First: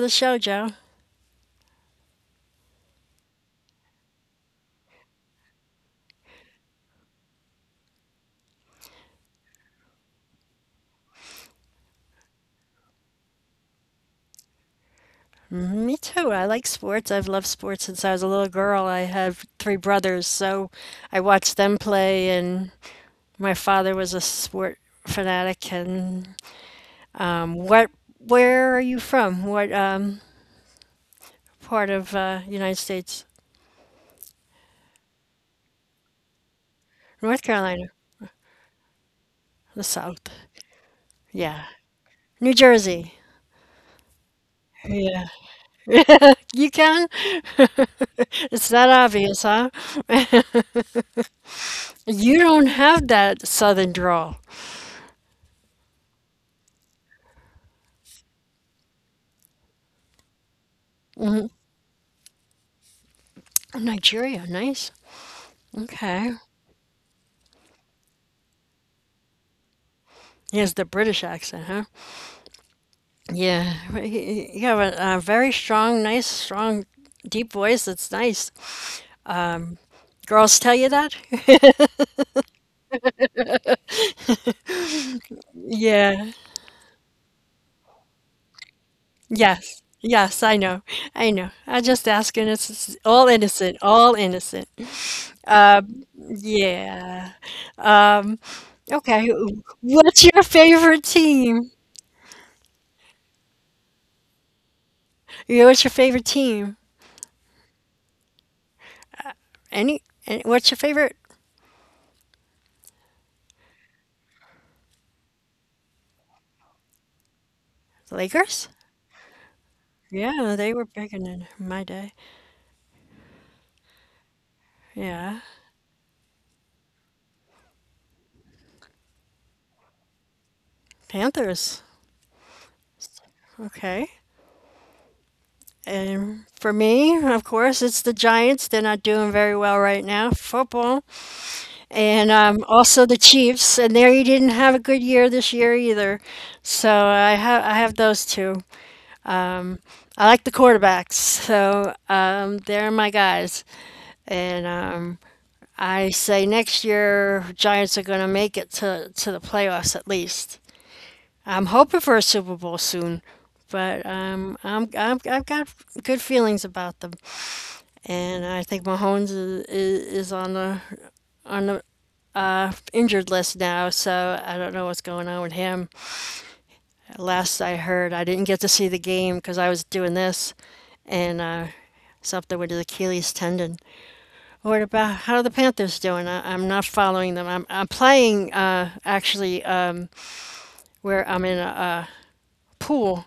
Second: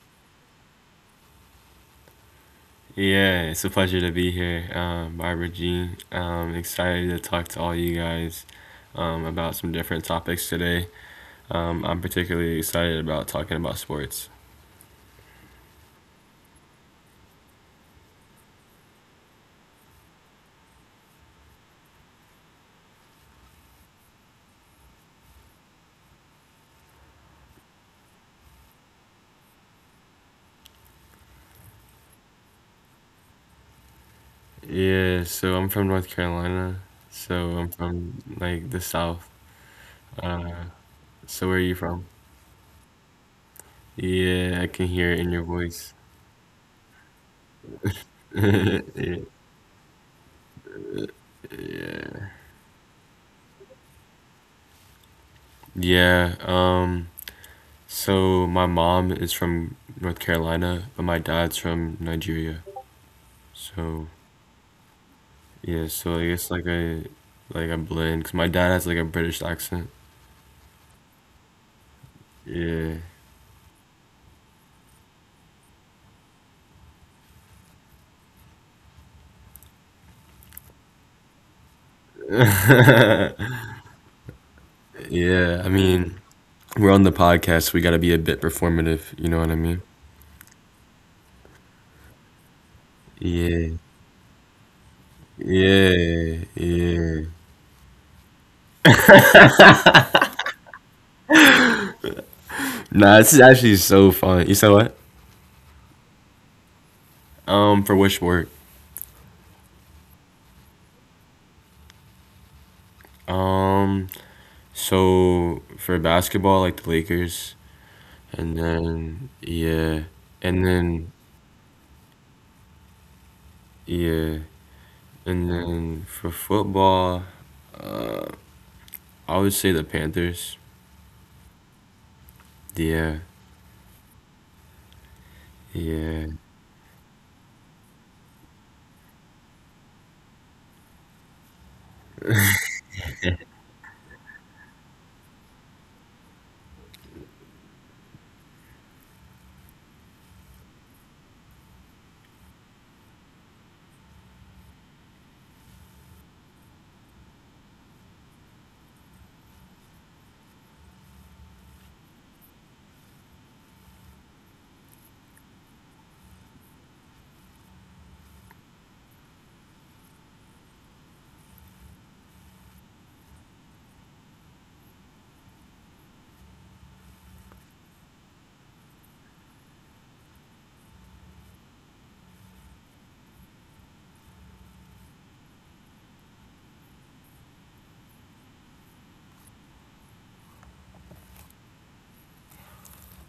the show, Joe. Yeah, it's a pleasure to be here, Barbara G. Excited to talk to all you guys about some different topics today. I'm particularly excited about talking about sports. Mm-hmm. Me too. I like sports. I've loved sports since I was a little girl. I have three brothers, so I watched them play, and my father was a sport fanatic, Um, what, where are you from? What part of United States? Yeah, so I'm from North Carolina. So North I'm Carolina, from like the South. the South. So where are Yeah, you from? New Jersey. Yeah, I can hear it Yeah, in your voice. you can. It's that obvious, huh? You don't have that Southern drawl. Yeah, so my mom is from North Carolina, but my dad's from Nigeria. So Nigeria, nice. yeah, so I Okay. guess like I like I cause my dad has like a British accent. He has the British accent, huh? Yeah. Yeah, right, you have a very strong, nice, strong, deep voice. That's nice. Girls tell you that? Yeah, I mean, Yeah. we're on the podcast, we gotta be a bit performative, you know what I mean? Yes. Yes, I know. I know. I just asking. It's all Yeah. innocent. All innocent. Um, Yeah. Yeah. yeah. Um, okay. What's your favorite team? Nah, this is actually so fun. You said what? Yeah, what's your favorite team? For which sport? Any, what's your favorite? Um, so for basketball, like the Lakers, and Lakers? then yeah, Yeah, and they were big then in my day. yeah, Yeah. and then for football, I would say the Panthers. Panthers. Yeah. Okay. Yeah. And for me, of course, it's the Giants. They're not doing very well right now. Football. And also the Chiefs, and they didn't have a good year this year either. So I have those two. Um, I like the quarterbacks, so they're my guys, and I say next year Giants are going to make it to the playoffs at least. I'm hoping for a Super Bowl soon. But I've got good feelings about them, and I think Mahomes is on the on the injured list now, so I don't know what's going on with him. Last I heard, I didn't get to see the game because I was doing this, and something with his Achilles tendon. What about, how are the Panthers doing? I'm not following them. I'm playing, actually, where I'm in a pool,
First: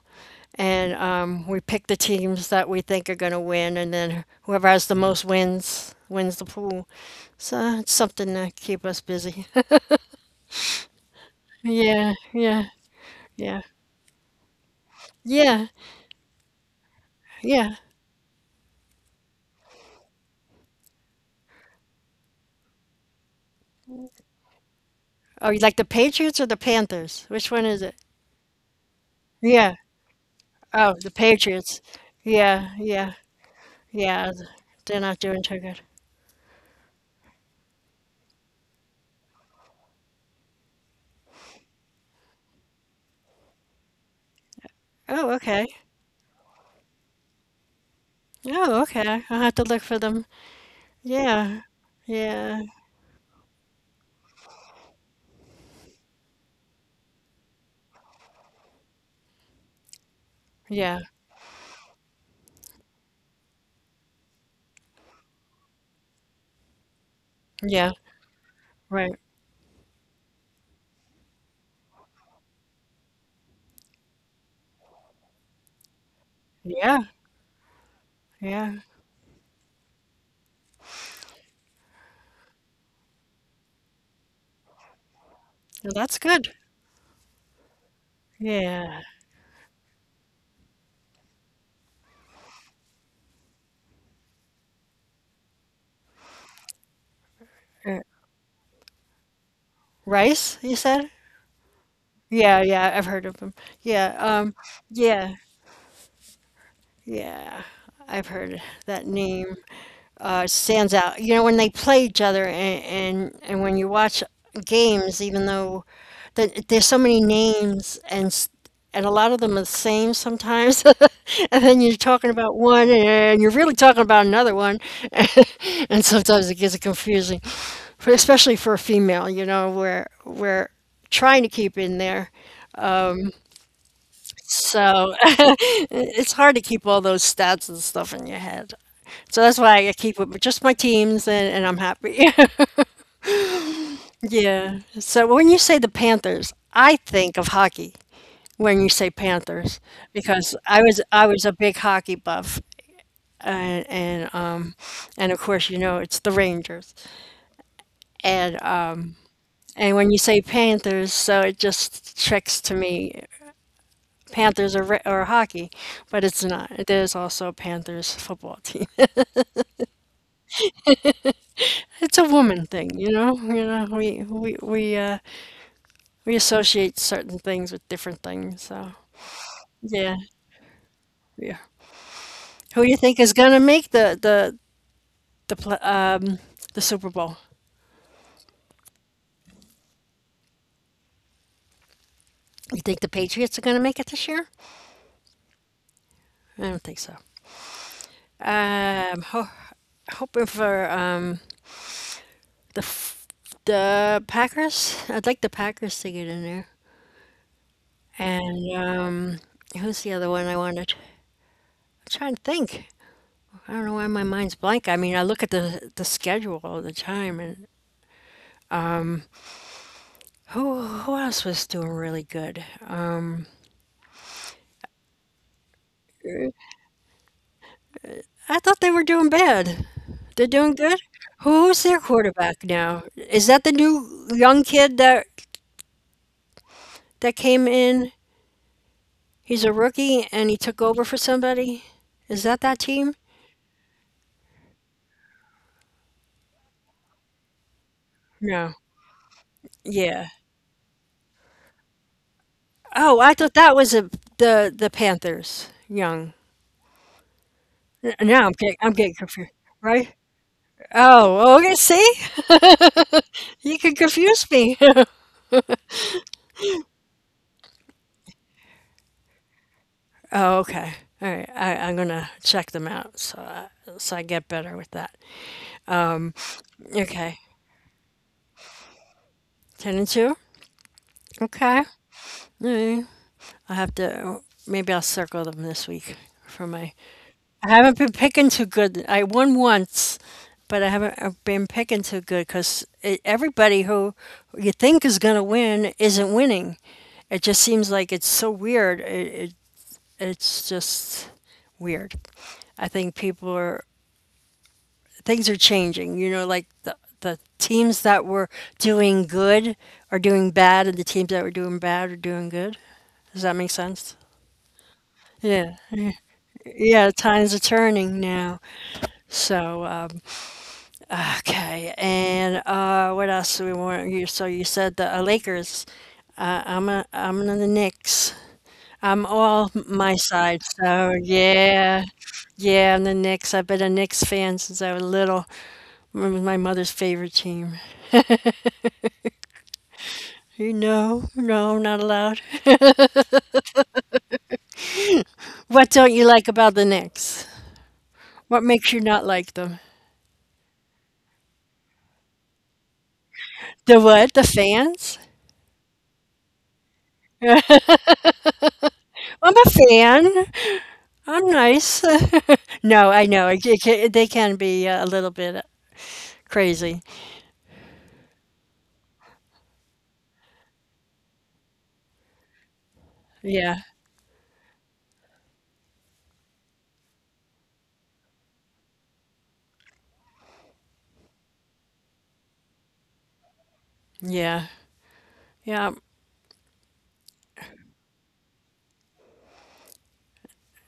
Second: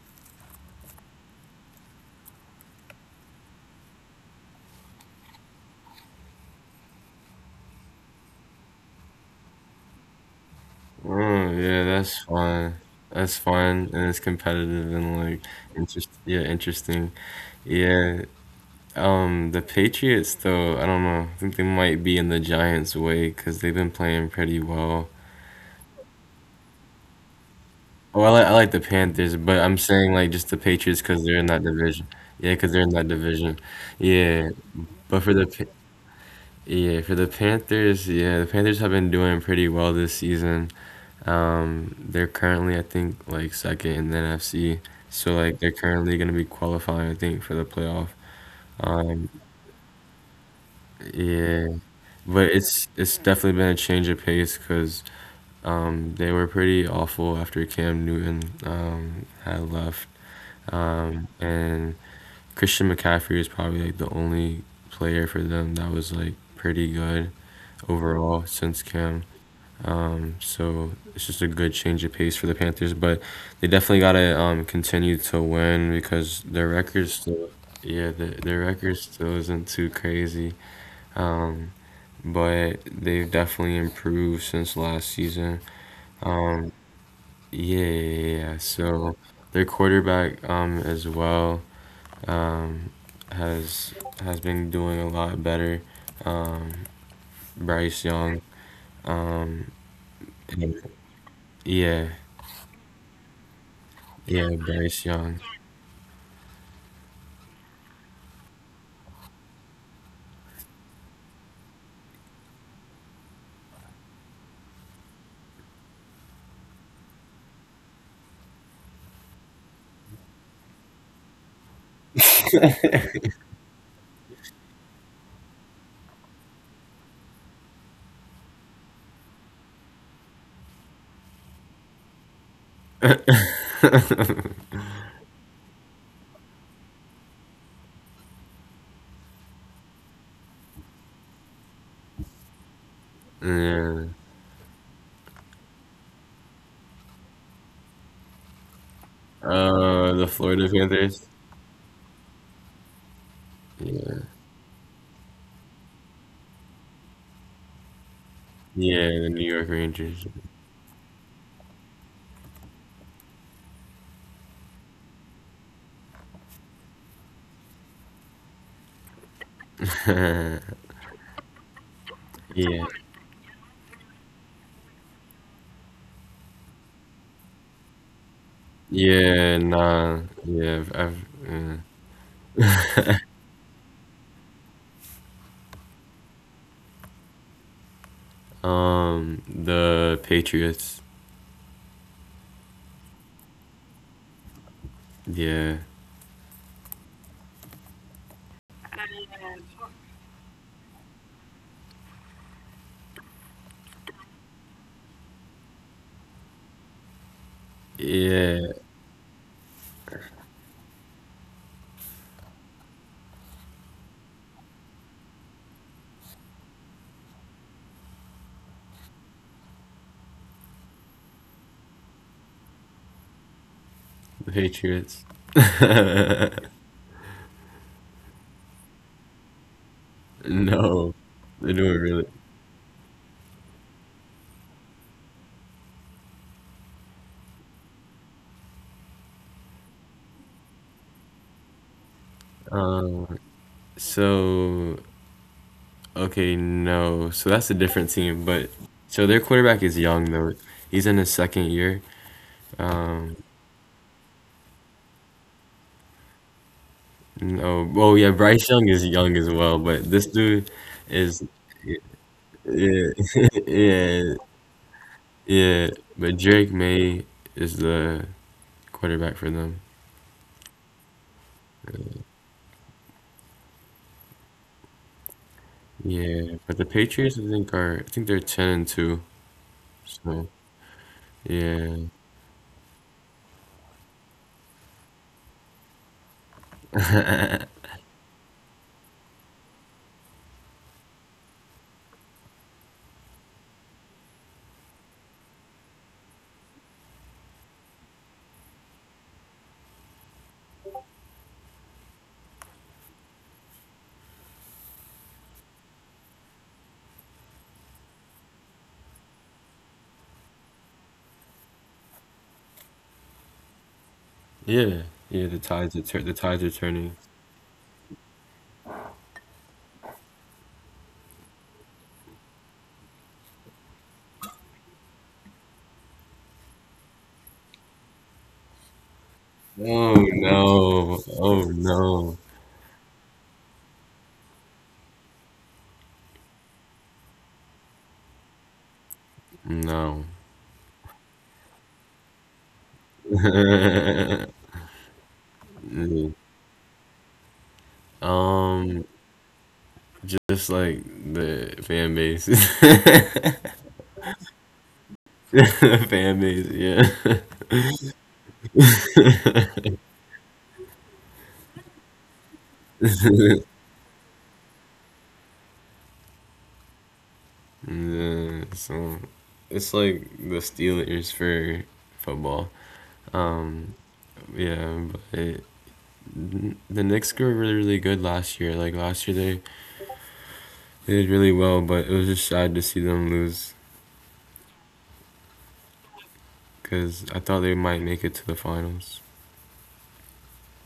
and we pick the teams that we think are going to win, and then whoever has the most wins wins the pool. So it's something to keep us busy. Oh, yeah, Yeah, that's yeah, fun. That's yeah, fun and it's competitive and like yeah. interest, yeah, interesting. Yeah. Yeah. The Patriots though, I don't know. I think they might be in the Giants way because 'cause they've been playing pretty well. Oh, you like the Patriots or the Panthers? Which one is it? Oh, I like the Panthers, but I'm Yeah. saying like just the Oh, Patriots the because 'cause they're in that Patriots. division. Yeah, because 'cause Yeah, they're in that yeah, division. yeah. Yeah. They're not But for doing the too Pa- good. Yeah, for the Panthers, yeah, the Panthers have been doing pretty well this season. They're currently, I think, like second in the NFC. So Oh, like okay. they're currently gonna be qualifying, I think, for the playoff. Oh, okay. Um, I'll have to look for them. Yeah, yeah, but yeah, it's definitely been a change of pace because they were pretty awful after Cam Newton had left, yeah, and Christian McCaffrey is probably like the only player for them that was like pretty good yeah. overall since Right. Cam. So it's just a good change of pace for the Panthers, but they definitely gotta continue to win because Yeah, yeah, their yeah. record still isn't too crazy. Um, but they've definitely improved since last season. Well, that's good. Um, yeah, yeah, yeah, yeah. Yeah. So their quarterback as well um, has has been doing a lot better. Um, Uh, Bryce Young. Rice, you said? Yeah, Yeah, yeah. I've heard of him. Yeah. yeah, Bryce Yeah, Young. yeah. I've heard that name. Stands out. You know, when they play each other, and when you watch games, even though that there's so many names, and a lot of them are the same sometimes, and then you're talking about one and you're really talking about another one, and sometimes it gets confusing, especially for a female. You know, where we're trying to keep in there. So it's hard to keep all those stats and stuff in your head. So that's why I keep it with just my teams, and I'm happy. Yeah. Yeah. So when you say the Panthers, I think of hockey. When you say Panthers, The because Florida I was I Panthers. was a big hockey buff, and Yeah. and um and of course it's the Rangers. And uh Yeah, the New York and when you Rangers. say Panthers, so it just tricks to me, Panthers are or hockey, but it's not. There's also a Panthers football team. yeah. It's a woman thing. You know, we associate certain things with different things. So Yeah, yeah, nah. Yeah, I've yeah. uh, Who do you think is gonna make the pl- um the Super Bowl? The Patriots. You think the Patriots are gonna make it this year? Yeah. I don't think so. Um, ho- Hoping for the f- the Packers. I'd like the Packers to get in there. Yeah. And who's the other one I wanted? I'm trying to think. I don't know why my mind's blank. I mean, I look at the schedule all the time, and who else was doing really good? The Patriots. I thought they were doing bad. They're doing good? no. Who's They're their doing really quarterback now? Is that the new young kid that came in? He's a rookie and he took over for somebody? Is that that team? um so okay, no. So that's a different No. team, but so their quarterback Yeah. is young though. He's in his second year. Oh, I thought Um that was a, the Panthers. Young. N- No. Now Oh I'm yeah, getting I'm Bryce getting Young is confused. young as well, Right? but this dude Oh, okay. is See, yeah, you can confuse yeah, me. yeah. But Drake May is the quarterback for them. Oh, okay. All right. I'm gonna check them out, so I get better with that. Um. Yeah, but the Okay. Patriots, I think they're 10-2. 10-2. So Okay. yeah, Mm, I have to. Maybe I'll circle them this week, for my. I haven't been picking too good. I won once, but I haven't been picking too good, because everybody who you think is going to win isn't winning. It just seems like it's so weird. It's just weird. I think people are things are changing. You know, like the teams that were doing good are doing bad, and the teams that were doing bad are doing good. Does that make sense? yeah, yeah. Yeah. The tides are Yeah, turning. times are turning now. So, okay. And what else do we want? You so you said the Lakers. I'm on the Knicks. I'm all my Oh side. So no! Oh yeah, no! yeah, I'm the Knicks. I've been a Knicks fan since I was little. It was my mother's favorite team. No. You know, no, not allowed. What don't you Mm. like about the Knicks? What makes you Um, not like them? just like the fan base, the The what? The fans? fan base. Yeah. I'm a fan. I'm nice. No, I know, it ca ca they can be a little bit crazy. Yeah, so it's like the Steelers for football. Yeah, Um, yeah, the Knicks were really, really good last year. Like last year, they did really well, but it was just sad to see them lose yeah, yeah, because I thought they might make it to the finals.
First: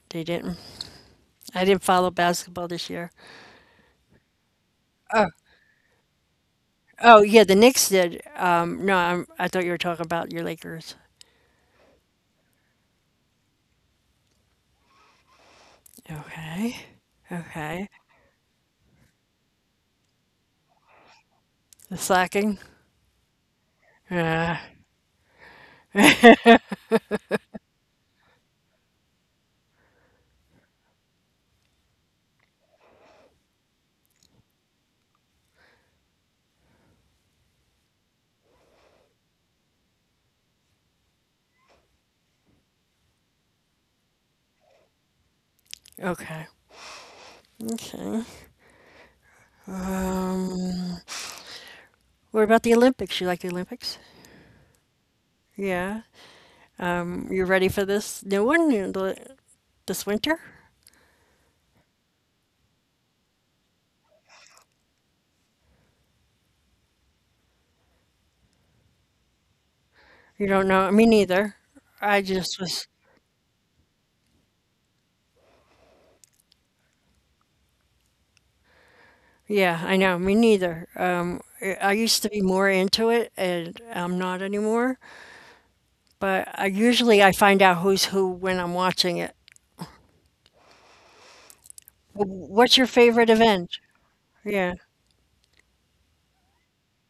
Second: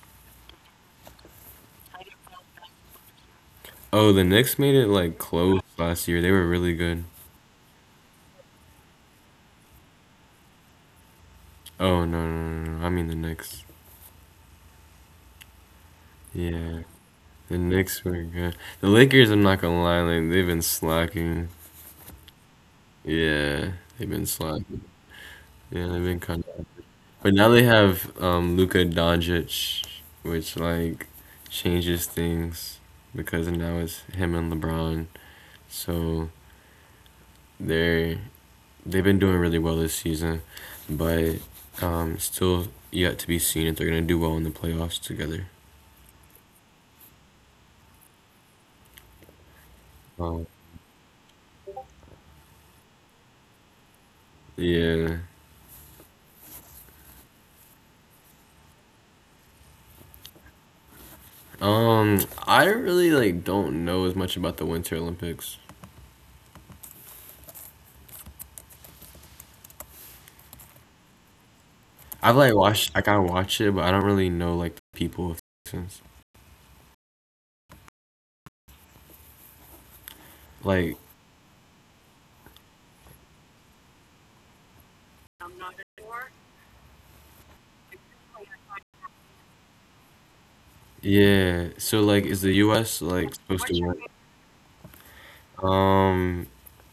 they didn't. I didn't follow basketball this year. Oh, the Knicks made it like Oh, close last year. They were really good. oh, yeah, the Knicks did. No, I thought you were talking about your Lakers. Oh no, no, no, no. I mean the Knicks. Okay, Yeah, the okay. Knicks were good. The Lakers, I'm not gonna lie, like they've been slacking. The slacking? Yeah, they've been Yeah, slacking. Yeah, they've been kind of. But now they have Luka Doncic, which like changes things because now it's him and LeBron. So they're they've been doing really well this season, but still yet to be seen if they're gonna do well in the playoffs together. okay, okay. Oh Um, what about the Olympics? You like the Olympics? yeah. Yeah. You ready for this new one, this winter? Um, I really like don't know as much about the Winter Olympics. You don't know? Me neither. I I've like just was. watched, like I watch it, but I don't really know like the people of sense. Yeah, I know. Me neither. Like I used to be more into it, and I'm not anymore. But I usually, I find out who's who when I'm watching it. yeah. So like W- is the What's your US favorite like event? supposed to win? Yeah, Um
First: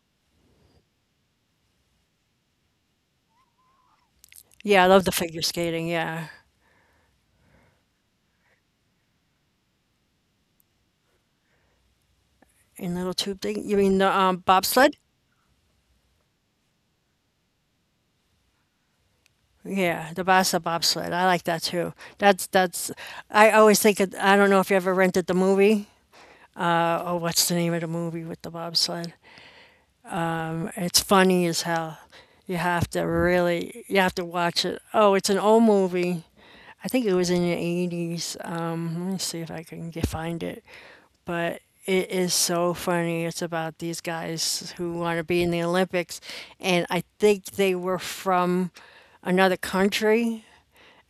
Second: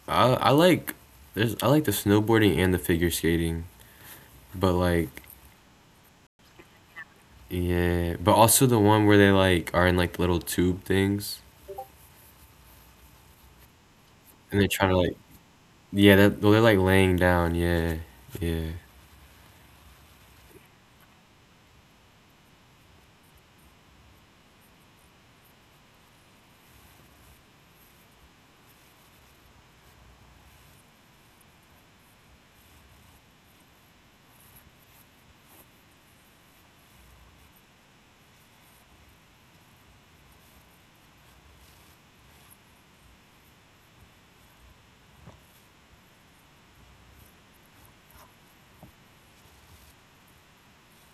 I like there's I like the snowboarding and the figure skating, but yeah, I love the like figure skating. Yeah, yeah, but also the one where they like are in like little tube things in little tube thing. You mean the and they're trying bobsled? to like yeah, that well, they're like laying down. Yeah. Yeah. Yeah, the Bassa bobsled. I like that too. That's that's. I always think of, I don't know if you ever rented the movie. Oh, what's the name of the movie with the bobsled? It's funny as hell. You have to really, you have to watch it. Oh, it's an old movie. I think it was in the 80s. Let me see if I can find it. But it is so funny. It's about these guys who want to be in the Olympics, and I think they were from another country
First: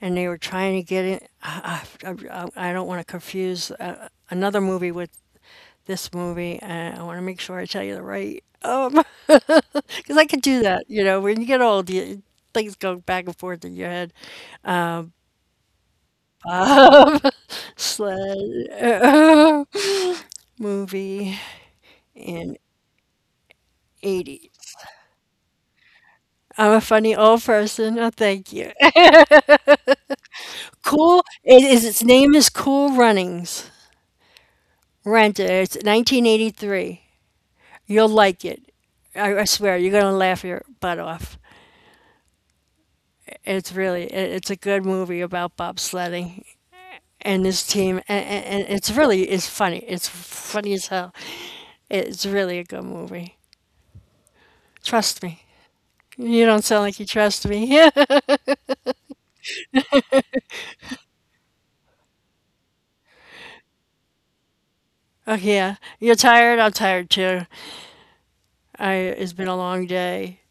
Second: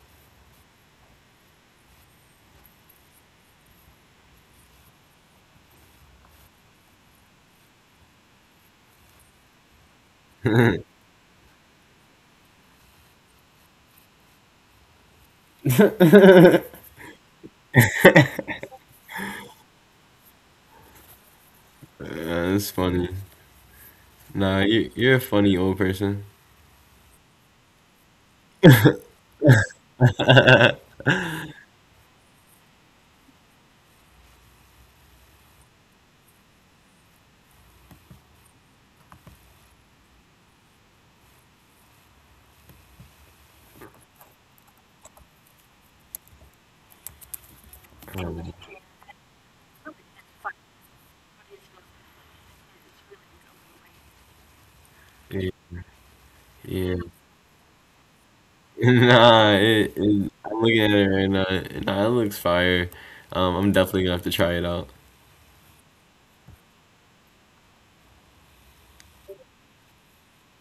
and they were trying to get it. I don't want to confuse another movie with this movie. And I want to make sure I tell you the right. Because I could do that, when you get old, things go back and forth in your head. Sled, movie, in that's funny. Nah, 80s. you you're a funny old person. I'm a funny old person. Oh, thank you. Cool. It is. Its name is Cool Runnings. Rent it. It's 1983. You'll like it. I swear, you're gonna laugh your butt off. It's really. It's a good movie about bobsledding and this team, and, and, Um, and it's really. It's funny. It's funny as hell. It's really a good movie. Trust yeah, me. You don't sound yeah. like you trust me. Nah, it, I'm looking at it right now. Nah, it looks fire. I'm definitely gonna have to try it out. Okay, yeah. You're tired? I'm tired too. I it's been a long day.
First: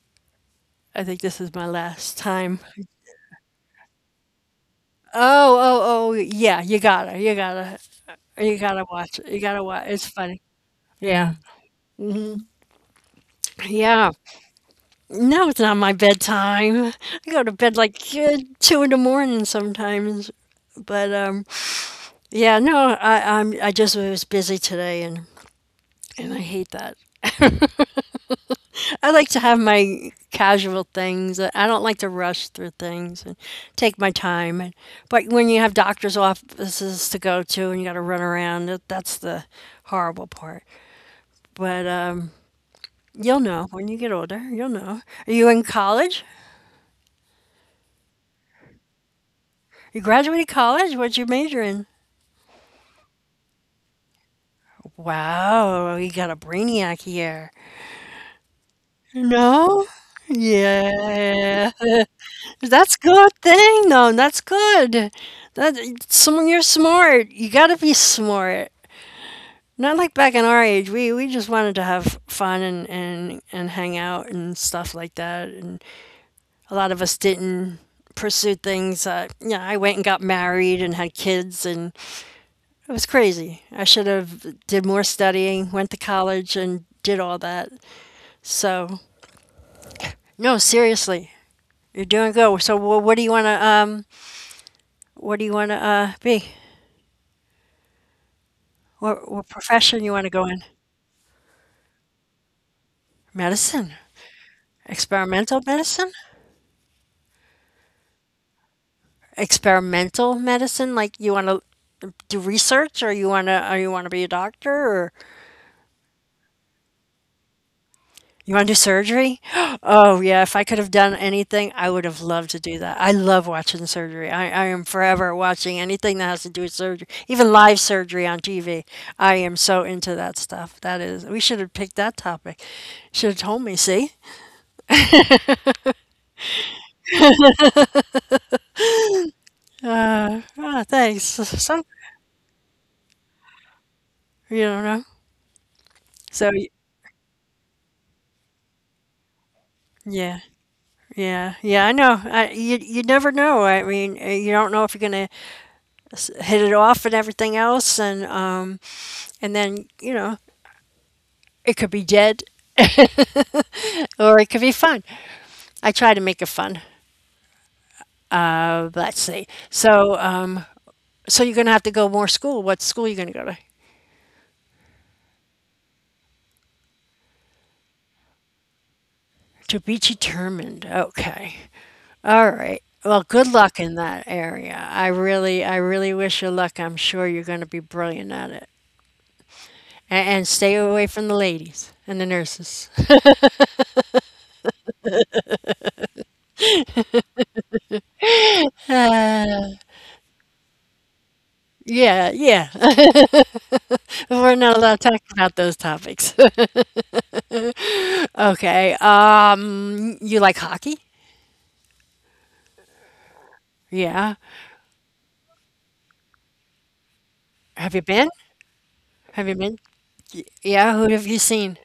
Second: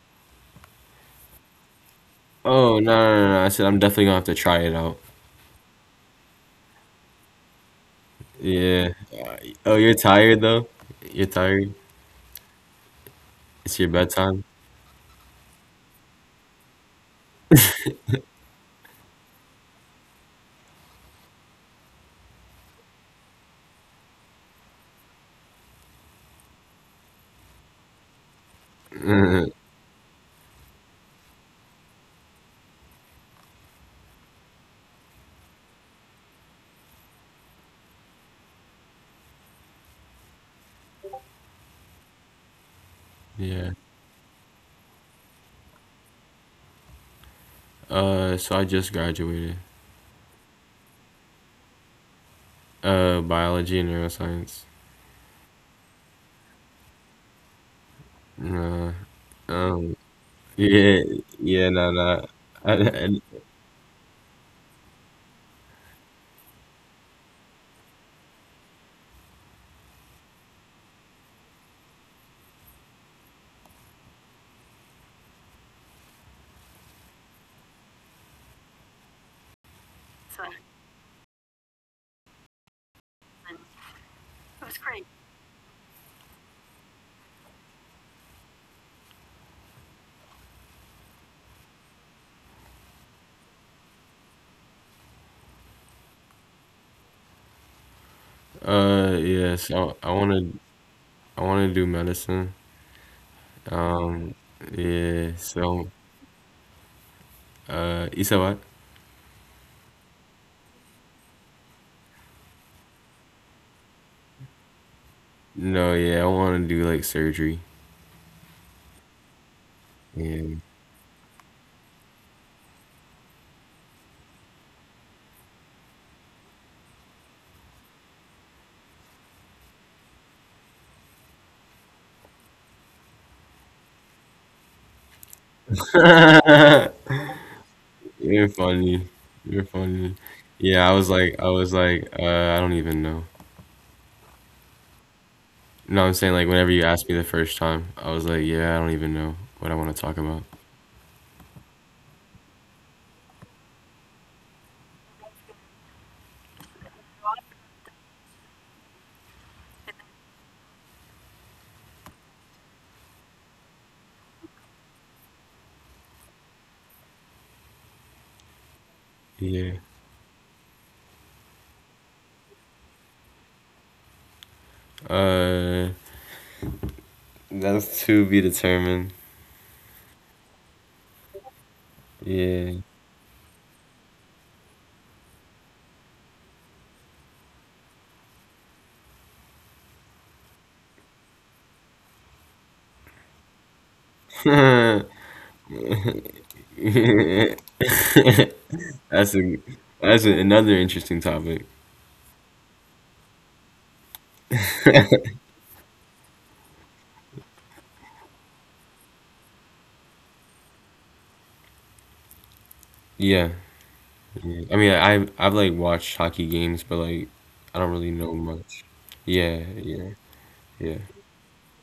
I think this is my last time. Oh, no, no, no, no, I said I'm definitely gonna have to try it out. Oh, oh, oh, yeah, you gotta Yeah. watch it. You gotta Oh, watch. you're It's tired funny. though? You're Yeah. tired? It's your Yeah. bedtime? No, it's not my bedtime. I go to bed like 2 in the morning sometimes. But yeah, no, I just was busy today, and I hate that. I like to have my casual things. I don't like to rush through things and take my time. But when you have doctor's offices to go to and you got to run around, that's the horrible part. But you'll know Yeah. when you get older. You'll know. Are you in college? So I just graduated. You graduated college? What'd you major in? Biology and neuroscience. Wow, you got a brainiac here. Nah. No? Um, yeah, yeah, Yeah. nah, nah. I, That's I, good thing though, that's good. That someone, you're smart. You gotta be smart. Not like back in our age, we just wanted to have fun and hang out and stuff like that. And a lot of us didn't pursue things. Yeah, I went and got married and had kids, and it was crazy. I should have did more studying, went to college, and did all that. So no, seriously, you're doing good. So what do you wanna what do you wanna be? What yeah, profession you want to so go in? I wanna do medicine. Medicine. Um, Experimental yeah, medicine? so. You said what? Experimental medicine? Like you want to do research or you want to or you want to be a doctor or No, yeah, I want to do like surgery. you want to do surgery? Oh yeah, if I could have Yeah. done anything, I would have loved to do that. I love watching surgery. I am forever watching anything that has to do with surgery, even live surgery on TV. I am so into that stuff. That is, we should have picked that topic. Should have told me, see? You're funny. You're Ah, funny. thanks. Yeah, So, I don't even know. you don't know. So, No, I'm saying like whenever you asked me the first time, I was like, yeah, I don't even know what I want to yeah. talk about. Yeah, yeah, I know. I, you never know. I mean, you don't know if you're gonna hit it off and everything else, and then you know it could be dead or it could be fun. I try to make it fun. Let's see. Yeah. So so you're gonna have to go more school. What school you gonna go to? Uh, that's to be determined. To be determined. Okay. All Yeah. right. Well, good luck in that area. I really wish you luck. I'm sure you're going to be brilliant at it. And stay away from the ladies and the nurses. that's a that's another interesting topic. Yeah, yeah. We're not allowed to talk about those topics. Okay. You like hockey? Yeah. Yeah. Yeah. I mean, I've like watched hockey games, but like I don't Have you really been? know much. Have you Yeah, been? yeah, Yeah. yeah. Who have you seen?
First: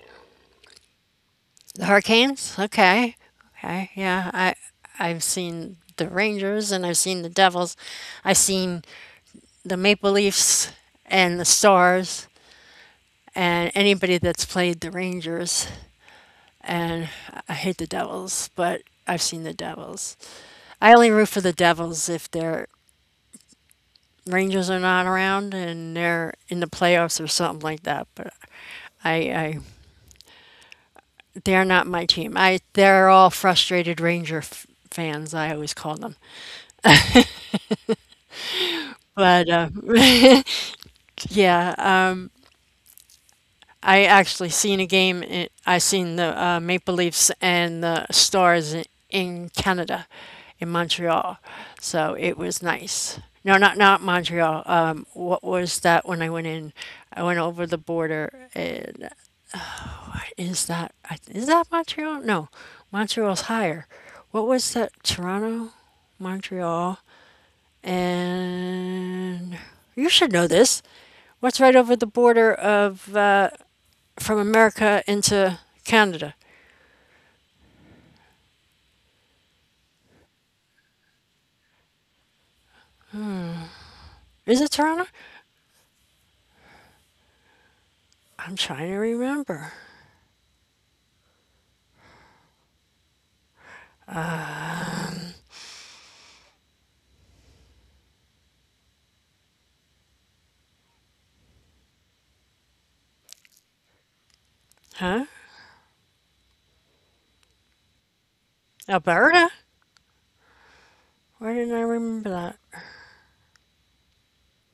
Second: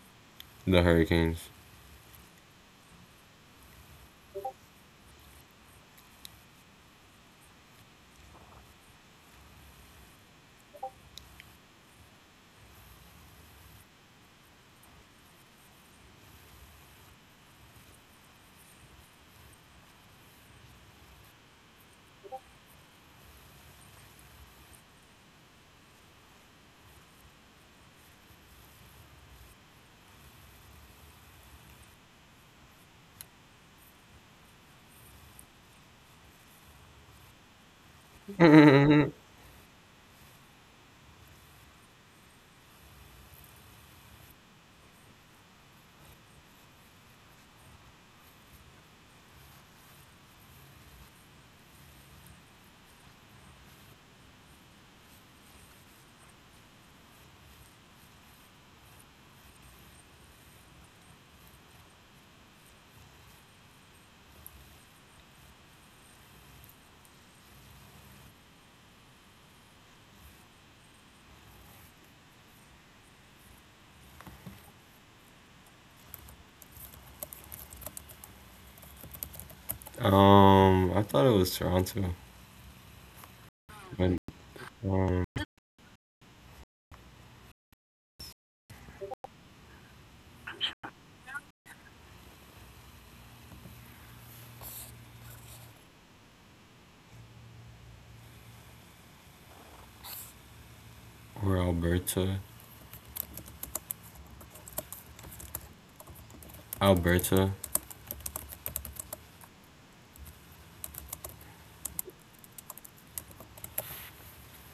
The Hurricanes. The Hurricanes? Okay. Okay. Yeah. I've seen the Rangers and I've seen the Devils. I've seen the Maple Leafs and the Stars and anybody that's played the Rangers. And I hate the Devils, but I've seen the Devils. I only root for the Devils if they're Rangers are not around and they're in the playoffs or something like that. But I they're not my team. I they're all frustrated Ranger fans. I always call them. um, But yeah, I actually seen a game. I seen the Maple Leafs and the Stars in Canada, in Montreal. So it was nice. No, not Montreal. What was that when I went in? I went over the border. Is that Montreal? No, Montreal's higher. What was that? Toronto, Montreal, and you should know this. What's right over the border of from America into Canada? I thought it was Toronto, but Is it Toronto? um, I'm trying to remember. or Alberta. Huh? Alberta. Alberta? Why didn't I remember that?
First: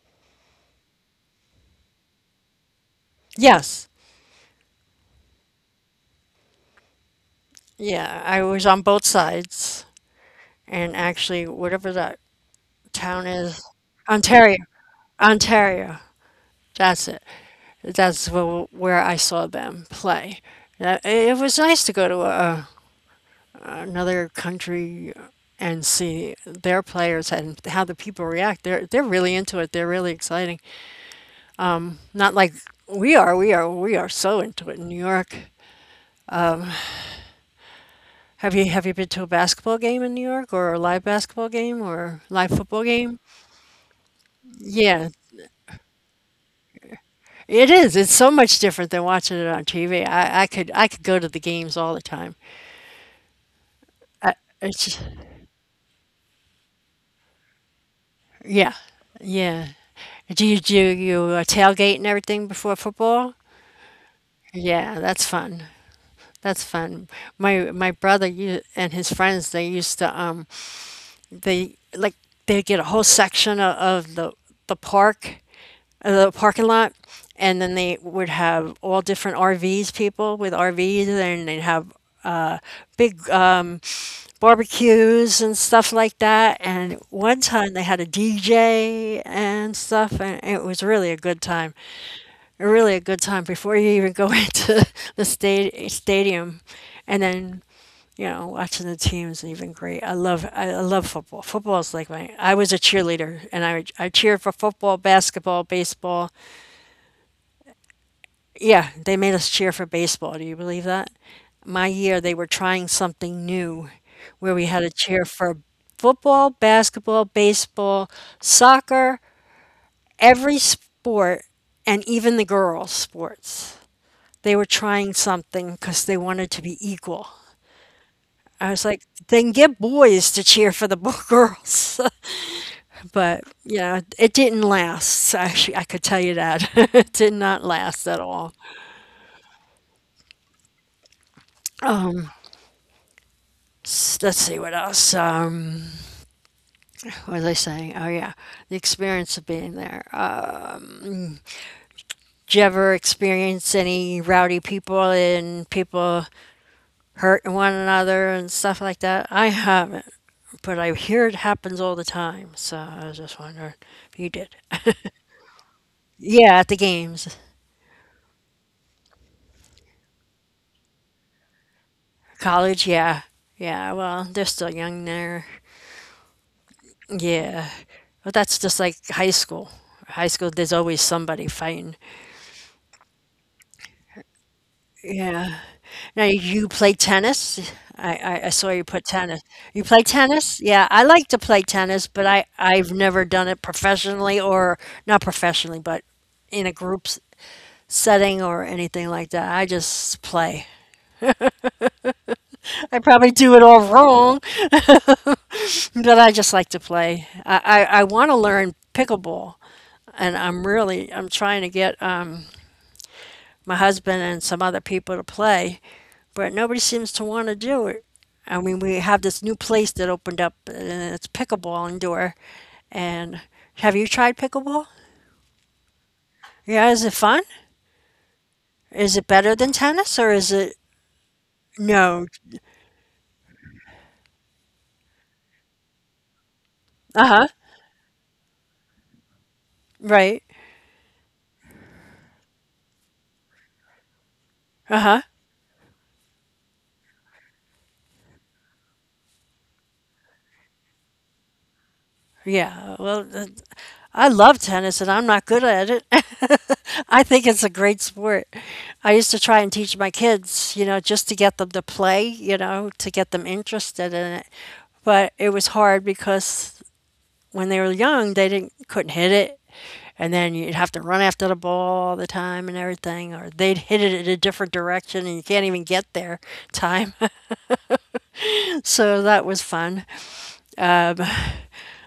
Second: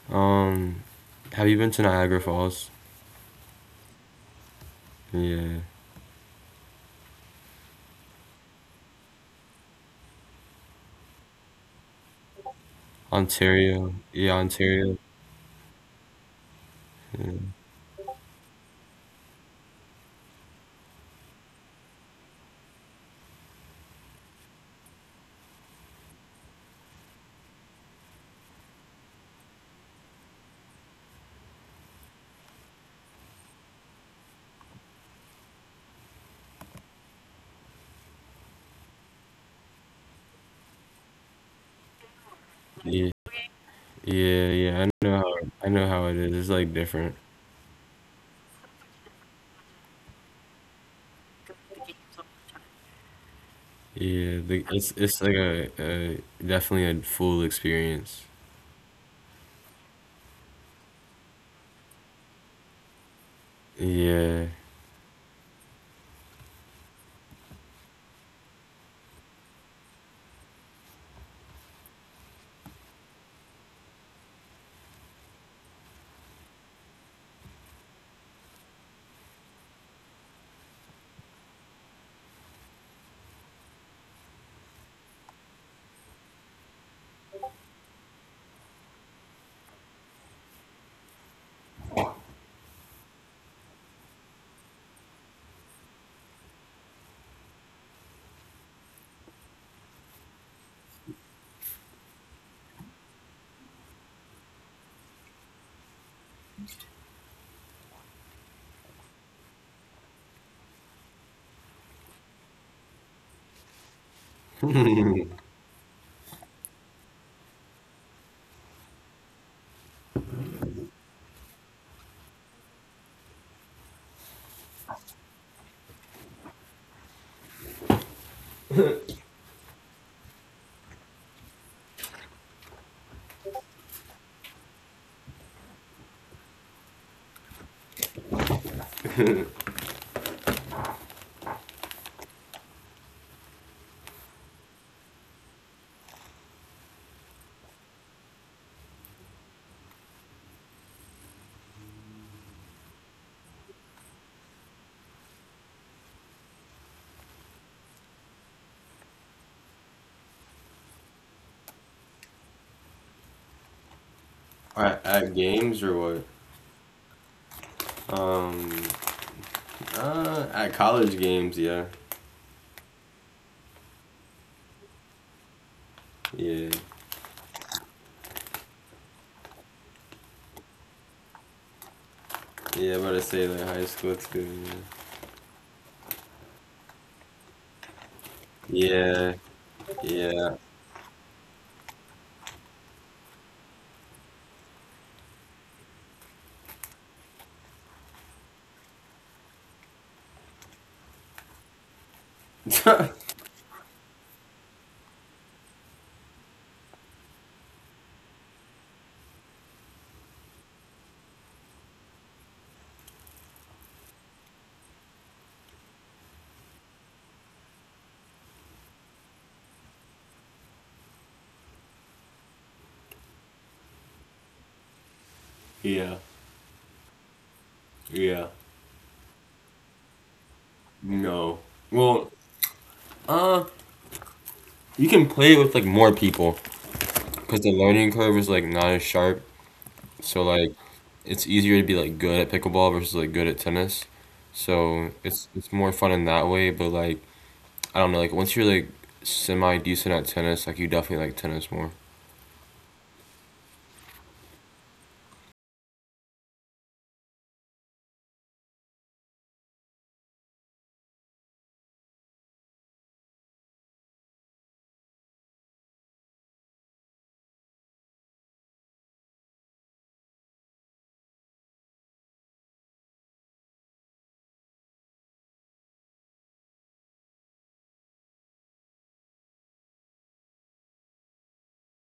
Um, have you been to Niagara Falls? Yes. Yeah. Yeah, I was on both sides, and actually, whatever that town is, Ontario. Yeah, Ontario, Ontario. Ontario. That's it. Yeah. That's where I saw them play. It was nice to go to another country and see their players and how the people react. They're really into it. They're really exciting. Not like we are. We are so into it in New York. Have you been to a basketball game in New York or a live basketball game or live football Yeah, game? yeah, yeah. Yeah, I know how it is. It's like different. it is. It's so much different than watching it on TV. I could go to the games all the time. I, Yeah, it's it's like a definitely a full experience. yeah, yeah. Do you tailgate and everything before football? Yeah. Yeah, that's fun. That's fun. My brother you and his friends they used to they like they get a whole section of the park the parking lot and then they would have all different RVs people with RVs and they'd have uh big barbecues and stuff like that and one time they had a DJ and stuff and it was really a good time. Really a good time before you even go into the stadium, and then you know watching the teams is even great. I love football. Football is like my. I was a cheerleader, and I cheered for football, basketball, baseball. Yeah, they made us cheer for baseball. Do you believe that? My year, they were trying something new, where we had to cheer for football, basketball, baseball, soccer, every sport, and even the girls' sports. They were trying something because they wanted to be equal. I was like, then get boys to cheer for the girls. But, you know, it didn't last. So, actually, I could tell you that. It did not last at all. Let's see what else. What was I saying? Oh, yeah. The experience of being there. Did you ever experience any rowdy people and people hurting one another and stuff like that? I haven't, but I hear it happens all the time. So I was just wondering if you did. At games or what? Yeah, at the games. Um, at college games, yeah, College, yeah. Yeah, well, they're still young there. yeah, Yeah. But that's just like high school. High school, there's always somebody fighting. yeah. But I say like high school too. Yeah. Now, you play tennis? I saw you put Yeah, tennis. You play yeah, tennis? Yeah, I like to play tennis, but I've never done it professionally or not professionally, but in a group setting or anything like that. I just play. I yeah, probably do it all wrong. But I just like to play. I want to learn pickleball, and I'm trying to get my husband and some other people to play, but nobody seems to want to do it. I mean, we have this new place that opened up, and it's pickleball indoor. And have you tried pickleball? yeah, Yeah, is it fun? yeah. Is it better than tennis, or is it No. no? Well, you can play with like more people Uh huh. because the learning curve is like not as sharp. Right. So like it's easier to be like good at pickleball versus like good at tennis. Uh So huh. It's more fun in that way, but like I don't know, like once you're like semi decent at tennis, like you definitely like tennis more. Yeah. Well, I love tennis and I'm not good at it. I think it's a great sport. I used to try and teach my kids, you know, just to get them to play, you know, to get them interested in it. But it was hard because when they were young, they didn't couldn't hit it. And then you'd have to run after the ball all the time and everything, or they'd hit it in a different direction and you can't even get there time. So that was fun. Um,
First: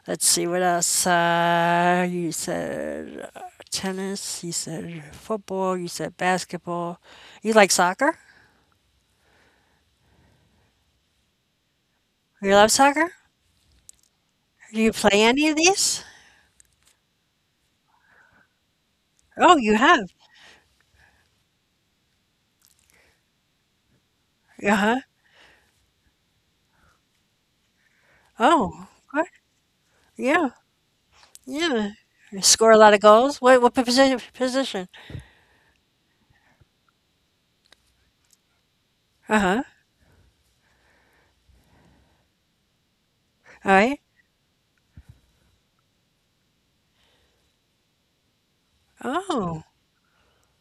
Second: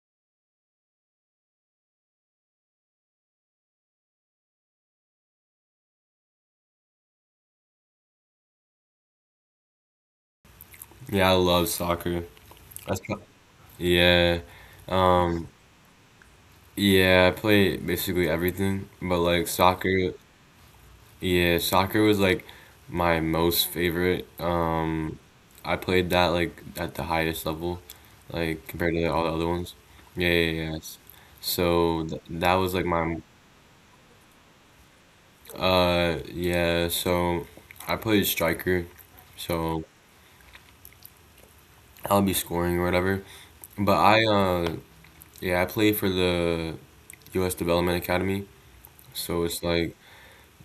Let's see what else. You said tennis. You said football. You said basketball. You like soccer? Yeah, I love soccer. You love That's soccer? pro- yeah. Do you play Um any of these? yeah, I play basically everything, but like Oh, you soccer. have. Yeah, soccer was like my most favorite. Uh huh. I played that like at the highest level, like Oh, compared to all good. the other ones. Yeah, Yeah, yeah, yeah. Yeah. So th You that was score like a lot of my goals. What position? Position. Yeah, so I played striker. Uh huh. So I'll be scoring or whatever. All But right. I yeah, I played for the US Development Academy. So it's Oh, like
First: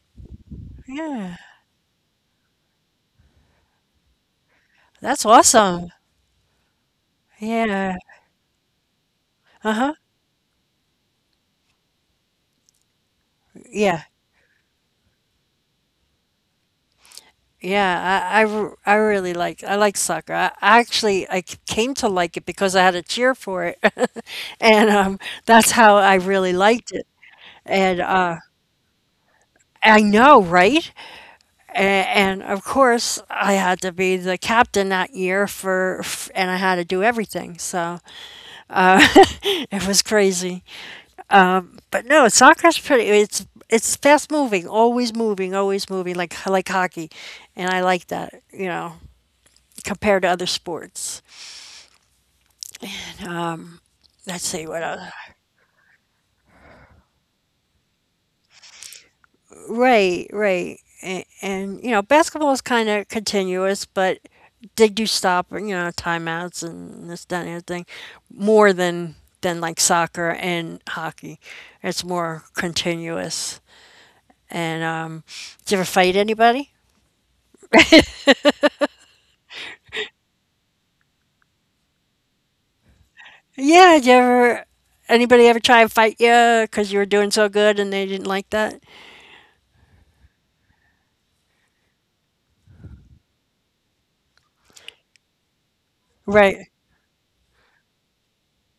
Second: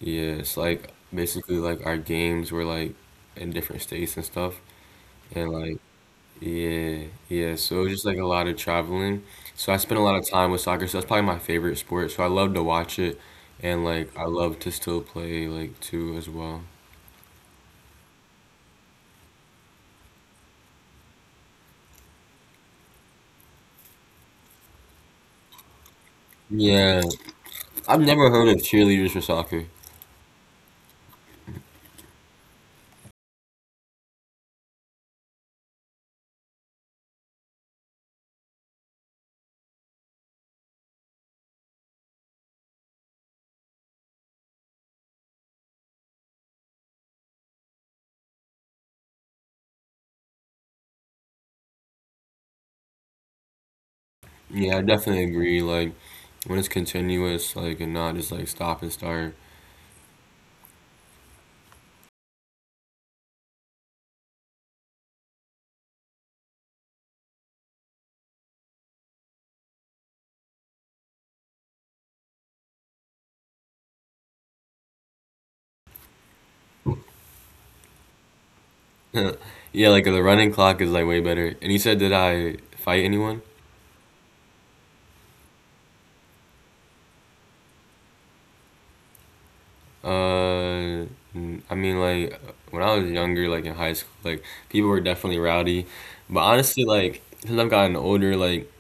yeah, it's like yeah. basically like our games were like in different states and stuff. That's And like awesome. yeah, yeah. So it was Yeah. just like a lot of traveling. Uh So I huh. spent a lot of time with soccer. So that's probably my favorite sport. So I love to watch it, and Yeah. like I love to still play like too as well. Yeah, I really like I like soccer. I actually I came to like it because I had a cheer for it, and that's how I really liked Yeah, it. And I've never heard of cheerleaders for soccer. I know, right? And of course, I had to be the captain that year for, f and I had to do everything. So uh, it was crazy. But no, soccer's pretty. It's fast moving, always moving, always moving, like hockey, and I like that. You know, compared to other sports. Um, let's see Yeah, I what else. definitely agree. Like when it's continuous, like and not just like stop and start. Right, right. And you know, basketball is kind of continuous, but they do stop, you know, timeouts and this, that, and everything more than like soccer and hockey. It's more continuous. And did you ever fight anybody? Yeah, like the running clock is like way better. And you said, did I fight anyone? Yeah, did you ever anybody ever try and fight you because you were doing so good and they didn't like that? Uh, mm, I mean, like when I was younger, like in high school, like people were definitely rowdy. But Right. honestly, like since I've gotten older, like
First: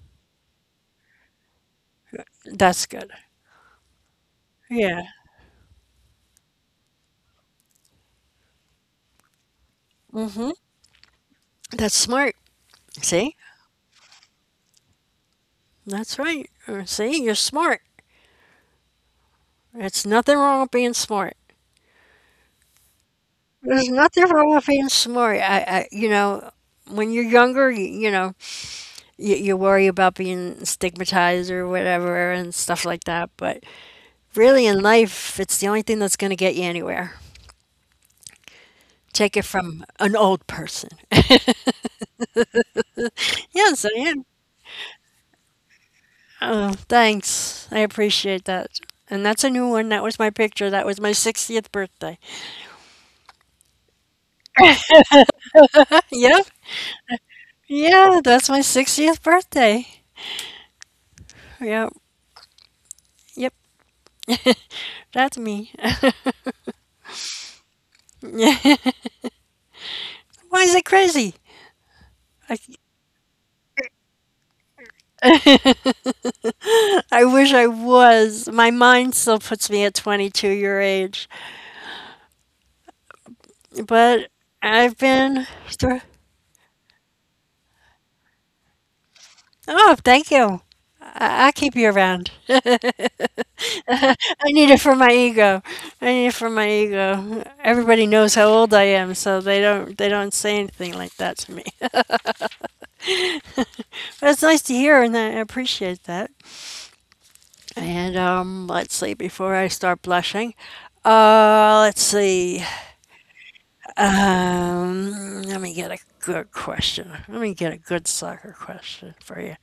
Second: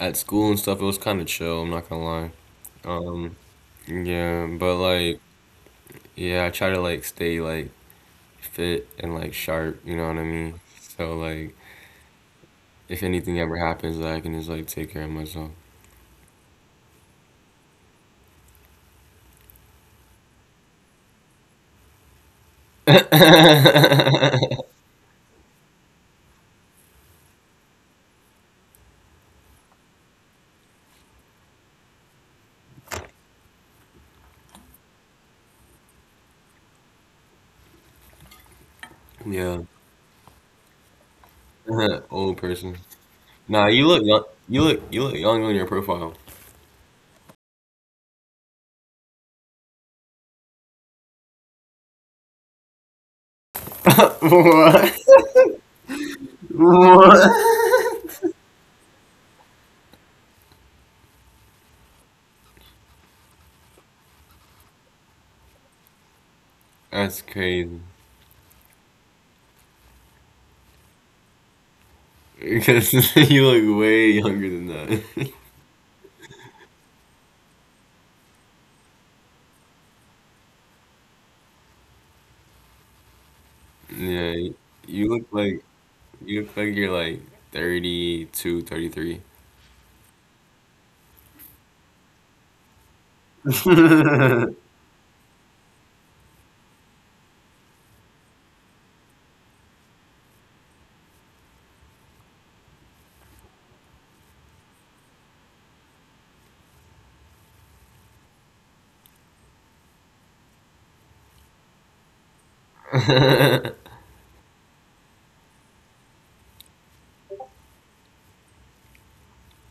at school and stuff, it was kind of chill. I'm not gonna lie. That's good. Um, yeah, but Yeah. like yeah, I try to like stay like fit and like sharp. You know what I Hmm. mean? So like, That's smart. if See? anything ever happens, I can just like take care of myself. That's right. See, you're smart. It's nothing wrong with being smart. There's nothing wrong with being smart. I you know, when you're younger, you know, you worry about being stigmatized or whatever and stuff like that. But really, in life, it's the only thing that's going to get you anywhere. Take it Yeah, from an old person. old person. Nah, Yes, I you look am. young. You look young on your profile. Oh, thanks. I appreciate that. And that's a new one. That was my picture. That was my 60th birthday. What? Yep. What? Yeah, that's my 60th birthday. Yep. Yep, that's me. That's crazy. Yeah. Why is it crazy? I, Because you look way younger than that. I wish I was. My mind still puts me at 22 your age. Yeah, But I've you look been like through. you look like you're like 32, 33. Oh, thank you. I keep you around. I need it for my ego. I need it for my ego. Everybody knows how old I am, so they don't say anything like that to me. But it's nice to hear, and I appreciate that. And let's see. Before I start blushing, let's see. Let me get a good question. Let me get a good soccer question for you.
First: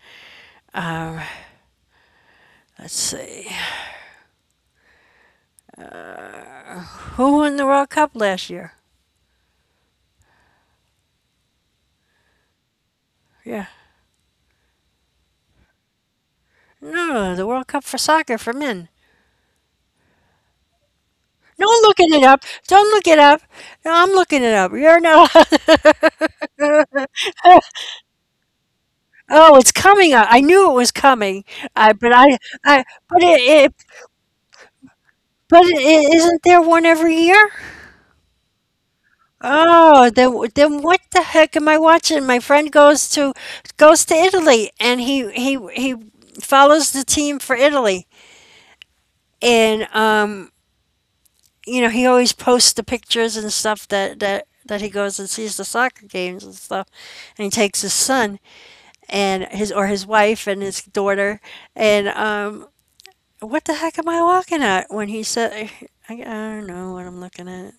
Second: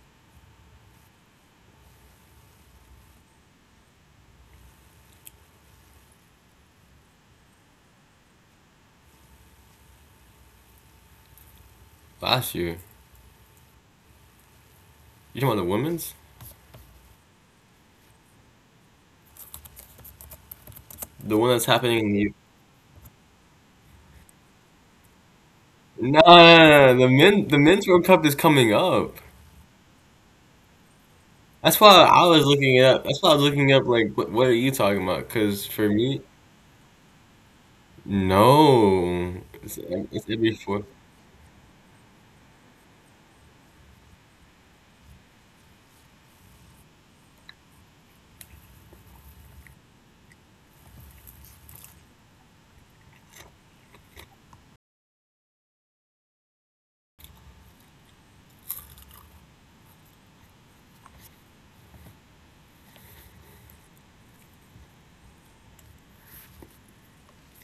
Um, let's see. Who won the World Cup last year? Last year. Yeah. You talking about the women's? No, the World Cup for soccer for men. The one that's Don't happening look in the it U- up. Don't look it up. No, I'm looking it up. You're not. Nah, nah, the men's World Cup is coming up. Oh, it's coming up. I knew it was coming. That's why I, but I I, was looking it I, up. That's but why I it, was looking it, up like what are you talking about? but Because for it, me, isn't there one every year? no, Oh, then it's every then four. what the heck am I watching? My friend goes to Italy and he follows the team for Italy. And he always posts the pictures and stuff that he goes and sees the soccer games and stuff. And he takes his son and his or his wife and his daughter and what the heck am I looking at when he said I don't know what I'm looking at.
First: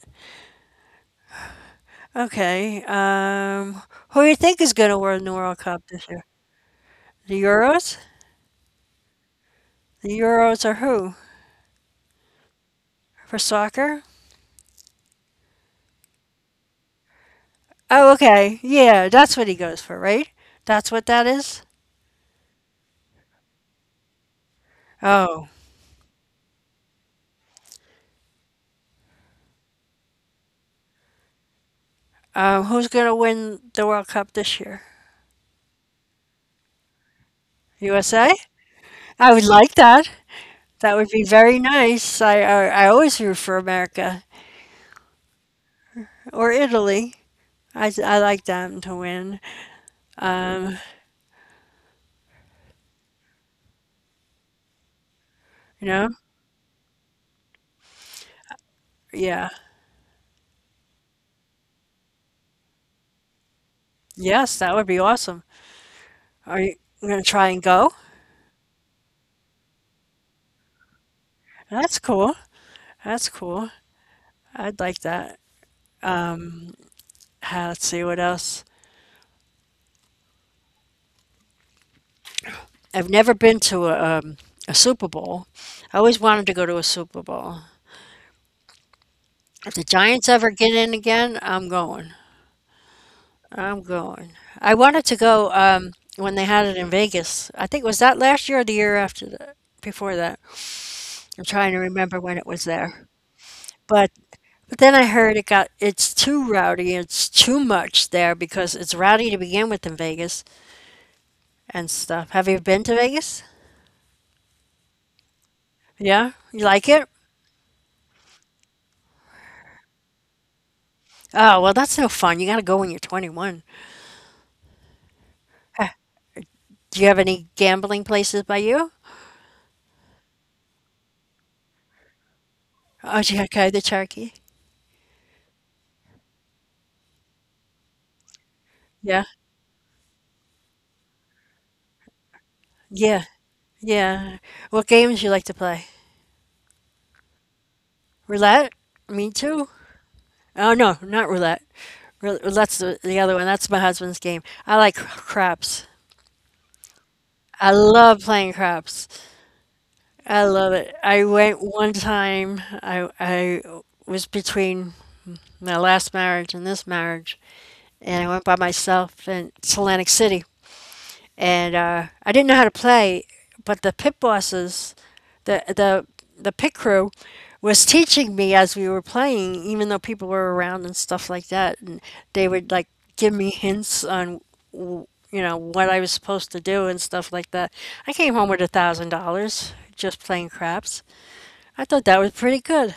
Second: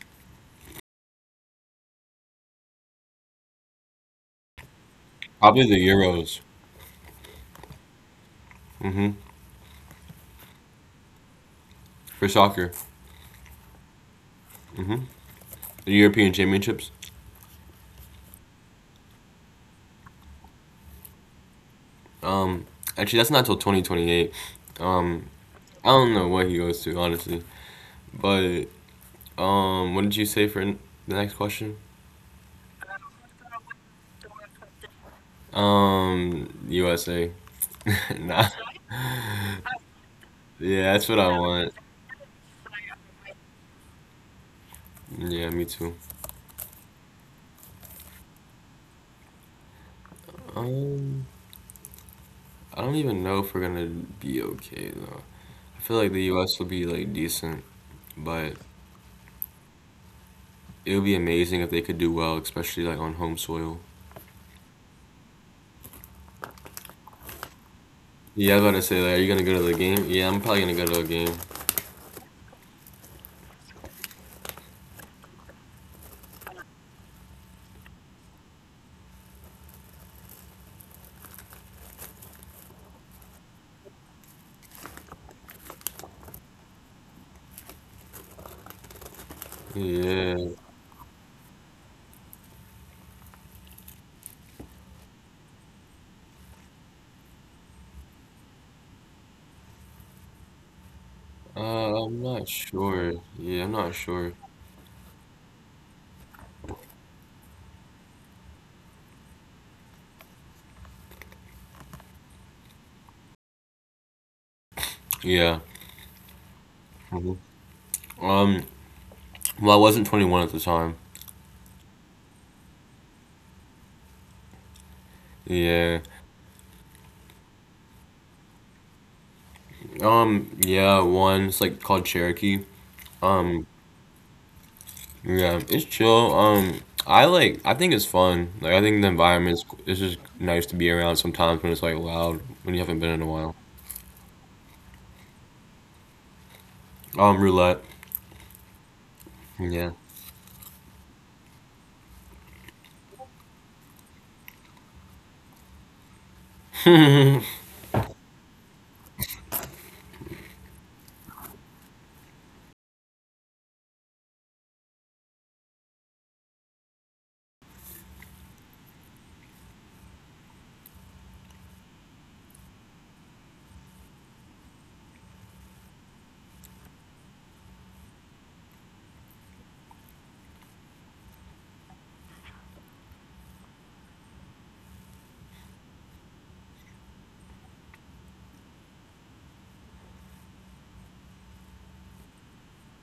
Okay. Who do you think is going to win the World Probably the Cup this year? Euros. The Euros? Hmm. The Euros are who? For soccer. For soccer? Mm-hmm. The European Championships. Oh, okay. Yeah, that's what he goes for, right? That's what that is? Um, actually, that's not till 2028. Um, Oh. I don't know what he goes to honestly, but what did you say for the next question? Who's going to win the World Cup this year? USA. USA? nah. I would like that. Yeah, That that's would what I be very want. nice. I always root for America Yeah, me too. or Italy. I like them to win. Um, Um, I don't even know if we're gonna be okay though. I you feel like know? the U.S. will be like decent, but Yeah. it would be amazing if they could do well, especially like on home soil. Yes, that would be awesome. Are you going to try and go? Yeah, I was about to say like, are you gonna go to the game? Yeah, I'm probably gonna go to a game. That's cool. That's cool. I'd like that. Ah, let's see what else. I've never been to a Super Bowl. I always wanted to go to a Super Bowl. If the Giants Yeah, ever get in again, I'm going. I'm going. I wanted to go when they had it in Vegas. I think was that last year or the year after that, before that. I'm trying to I'm remember when not it was there. sure. Yeah, I'm not But sure. Then I heard it got it's too rowdy. It's too much there because it's rowdy to begin with in Vegas and stuff. Have you been to Vegas? Yeah. Yeah, you like it? Hmm. Um, well, I wasn't 21 at the time. Oh well, that's no fun. You got to go when you're 21. Yeah. Do you have any gambling places by you? Yeah, one, it's like called Cherokee. Oh, Um, okay, the Cherokee. yeah, it's chill. I think it's fun. Like, I think the Yeah, environment, it's just nice to be around sometimes when it's like loud, when you haven't been in a yeah, while. yeah. What games you like to play? Roulette. Roulette? Me too. Yeah. Oh no, not roulette. Roulette's the other one. That's my husband's game. I like craps. I love playing craps. I love it. I went one time. I was between my last marriage and this marriage, and I went by myself in to Atlantic City. And I didn't know how to play, but the pit bosses, the the the pit crew, was teaching me as we were playing, even though people were around and stuff like that, and they would like give me hints on you know what I was supposed to do and stuff like that. I came home with $1,000 just playing craps. I thought that was pretty good.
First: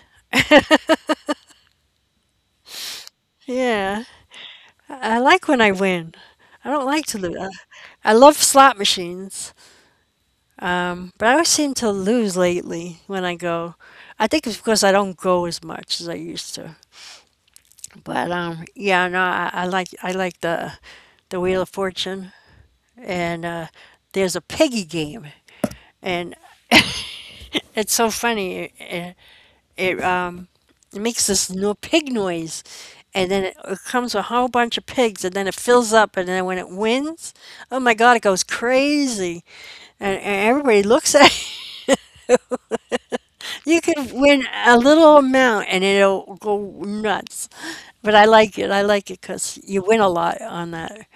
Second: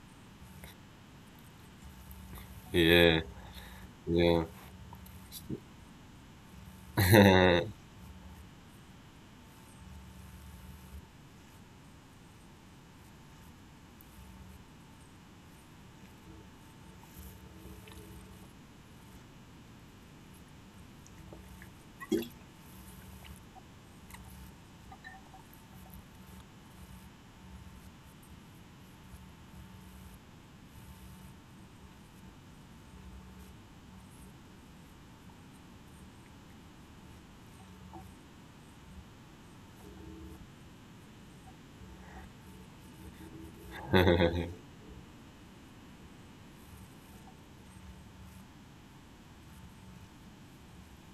Yeah. Yeah, Yeah. I like when I win. I don't like to lose. I love slot machines. But I always seem to lose lately when I go. I think it's because I don't go as much as I used to. But yeah, no, I like the Wheel of Fortune, and there's a Peggy game, and it's so funny. It it makes this no pig noise, and it comes with a whole bunch of pigs, and then it fills up, and then when it wins, oh my God, it goes crazy, and, everybody looks at. You could win a little amount and it'll go nuts. But I like it. I like it because you win a lot on that.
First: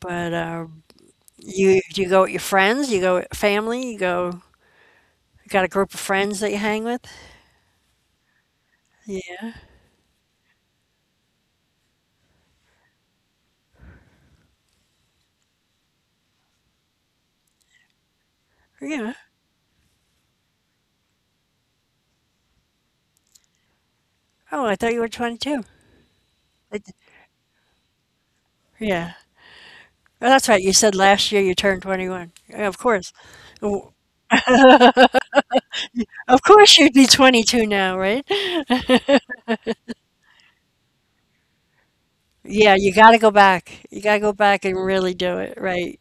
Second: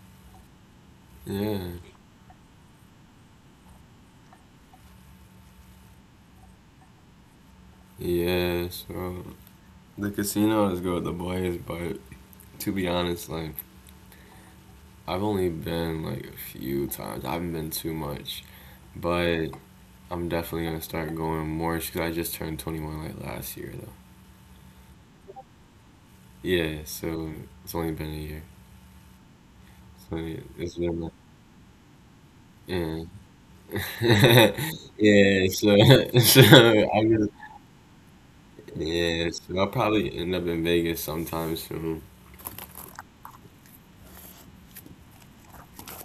But Yeah. you, do you go with your friends? You go with family? You go? You got a group of friends that you hang with? Yeah. So, Yeah, the casino is good with the boys, but to be honest, like I've only been like a few times. I haven't been too much, yeah. but I'm definitely gonna start going more because I just turned 21 like last year though. Oh, I thought you were 22. I Yeah, d- so it's only been a year. Yeah. So Well, yeah, that's right. You it's said been like, last year you turned 21. Yeah, of yeah, course. W- yeah. So, so Of course you'd I be just, 22 now, right? yeah. So I'll probably end up in Vegas sometime soon. Yeah, you got to go back. You got to go back and really do it, right?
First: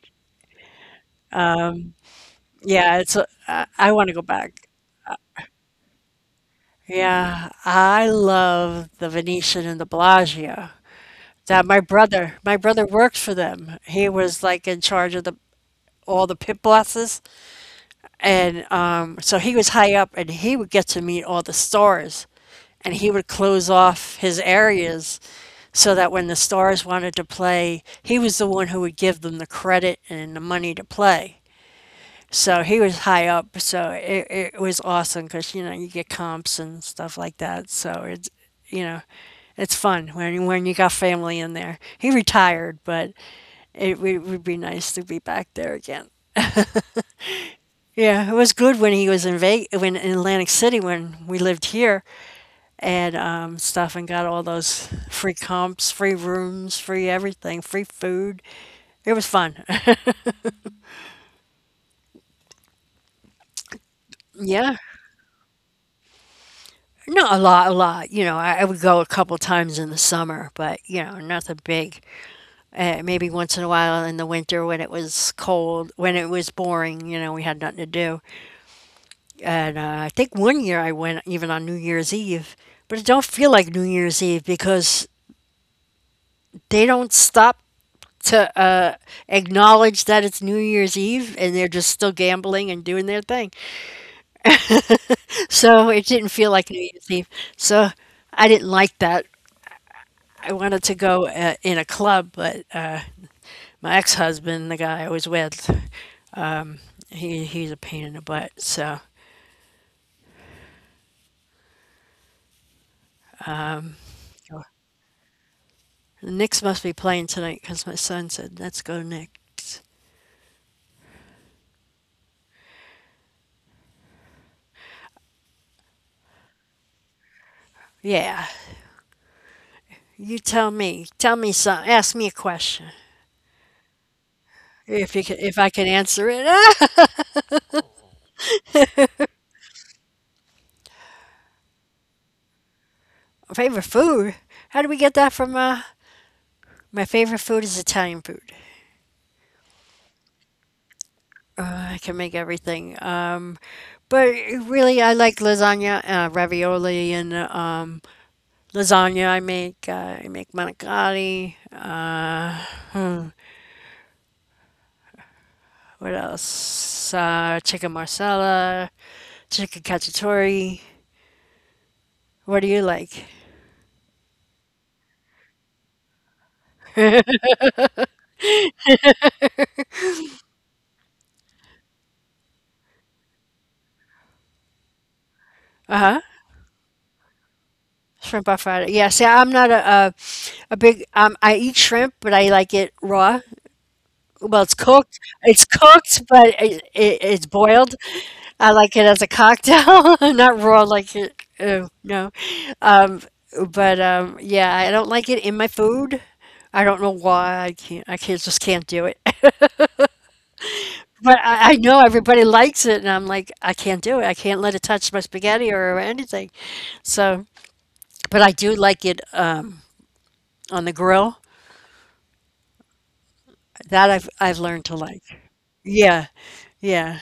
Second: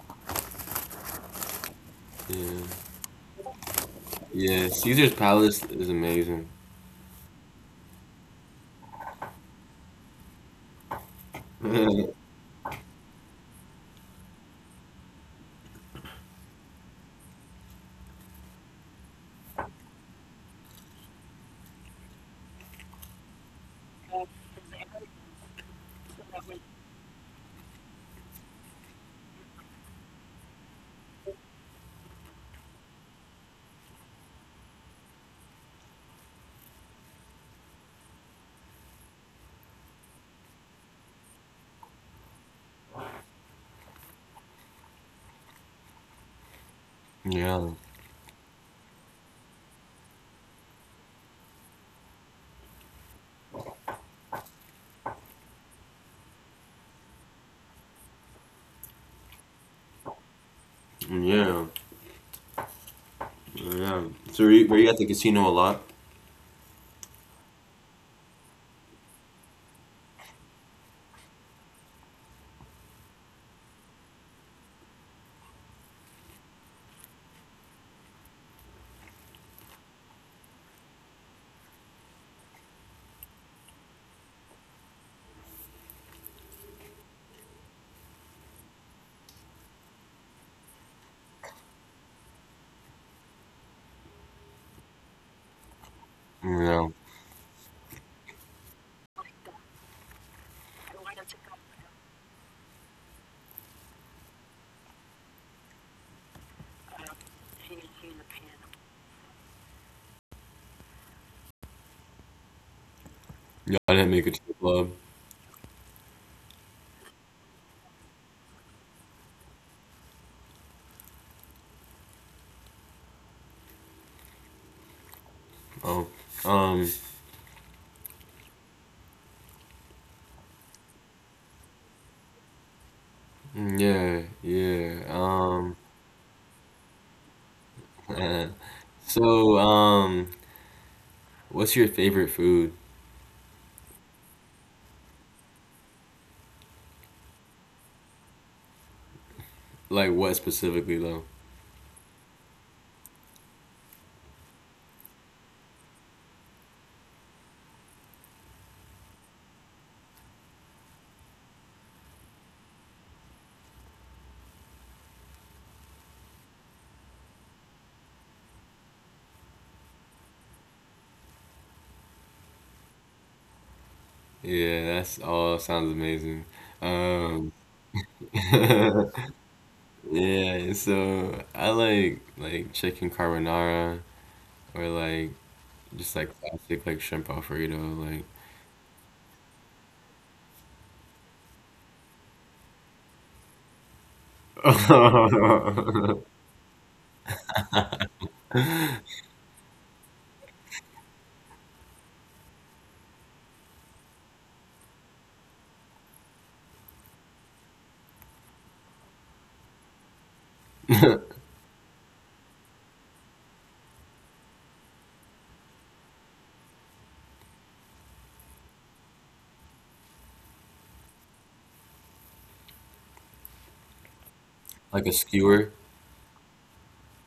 Yeah, Yeah, it's a, I want to go yeah. back. Caesar's Palace is amazing. Yeah, I love the Venetian and the Bellagio. That my brother worked for them. He was like in charge of the all the pit bosses, and so he was high up, and he would get to meet all the stars, and he would close off his areas so that when the stars wanted to play, he was the one who would give them the credit and the money to play. So he was high up, so it was awesome because you know you get comps and stuff like that. So it's you know, it's fun when you got family in there. He retired, but w would be nice to be back there again. Yeah, Yeah, it was good when he was in Ve when in Atlantic City when we lived here and stuff and got all those free comps, free rooms, free everything, free food. It was fun. yeah. Yeah. So were you, were Yeah. you at the casino a lot? Not a lot, a lot. You know, I would go a couple times in the summer, but you know, nothing big. Maybe once in a while in the winter when it was cold, when it was boring. You know, we had nothing to do. And I think 1 year I went even on New Year's Eve, but it don't feel like New Year's Eve because they don't stop to acknowledge that it's New Year's Eve and they're just still gambling and doing their thing. So it didn't feel like Yeah. New Year's Eve. So I didn't like that. I wanted to go in a club, but my ex-husband, the guy I was with, he's a pain in the butt. So Yeah, I didn't make it to the club. the Knicks must be playing tonight because my son said, "Let's go Knicks." Oh. Um. Yeah, you tell me. Tell me some. Ask me a question. Yeah. Yeah. If you can, if I can answer it. Eh. So What's your favorite food? Favorite food? How do we get that from? My favorite food is Italian food. Like what specifically though? I can make everything. But really, I like lasagna, ravioli, and lasagna I make. I make manicotti. What else? Chicken marsala, chicken cacciatore. What do you like? Yeah, that's all. Sounds amazing. Um. Yeah. So I like chicken carbonara or like Uh just huh. like classic like shrimp alfredo Shrimp alfredo. Yeah. See, I'm not a big. I eat shrimp, but I like it raw. Well, it's cooked. It's cooked, but it's boiled. like. I like it as a cocktail, not raw like it. Uh, no, um, but yeah, I don't like it in my food. I don't know why. I can't. I can't. Just can't do it. But I know everybody likes it, and I'm like, I can't do it. I can't let it touch my spaghetti or anything. So, but I do like it on the grill. That I've learned to Like a like. skewer? Yeah, yeah,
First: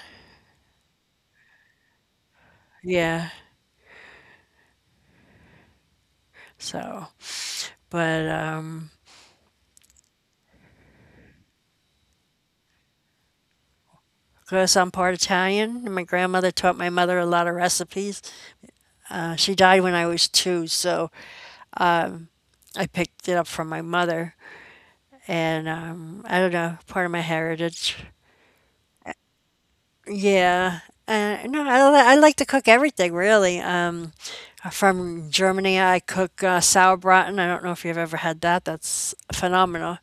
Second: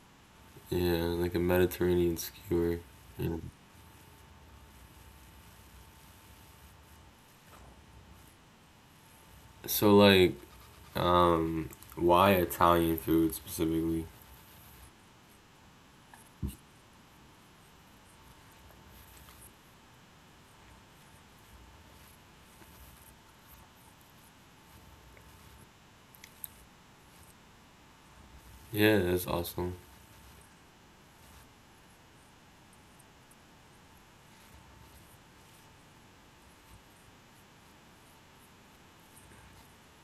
Yeah, like a Mediterranean skewer. Yeah. yeah. So. But So like, um, why Italian food specifically? because I'm part Italian, and my grandmother taught my mother a lot of recipes. She died when I was 2, so I picked it up from my mother. And I don't know, part of my heritage. Yeah, that's awesome. Yeah. No, I like to cook everything, really. From Germany, I cook sauerbraten. I don't know if you've ever had that. That's phenomenal.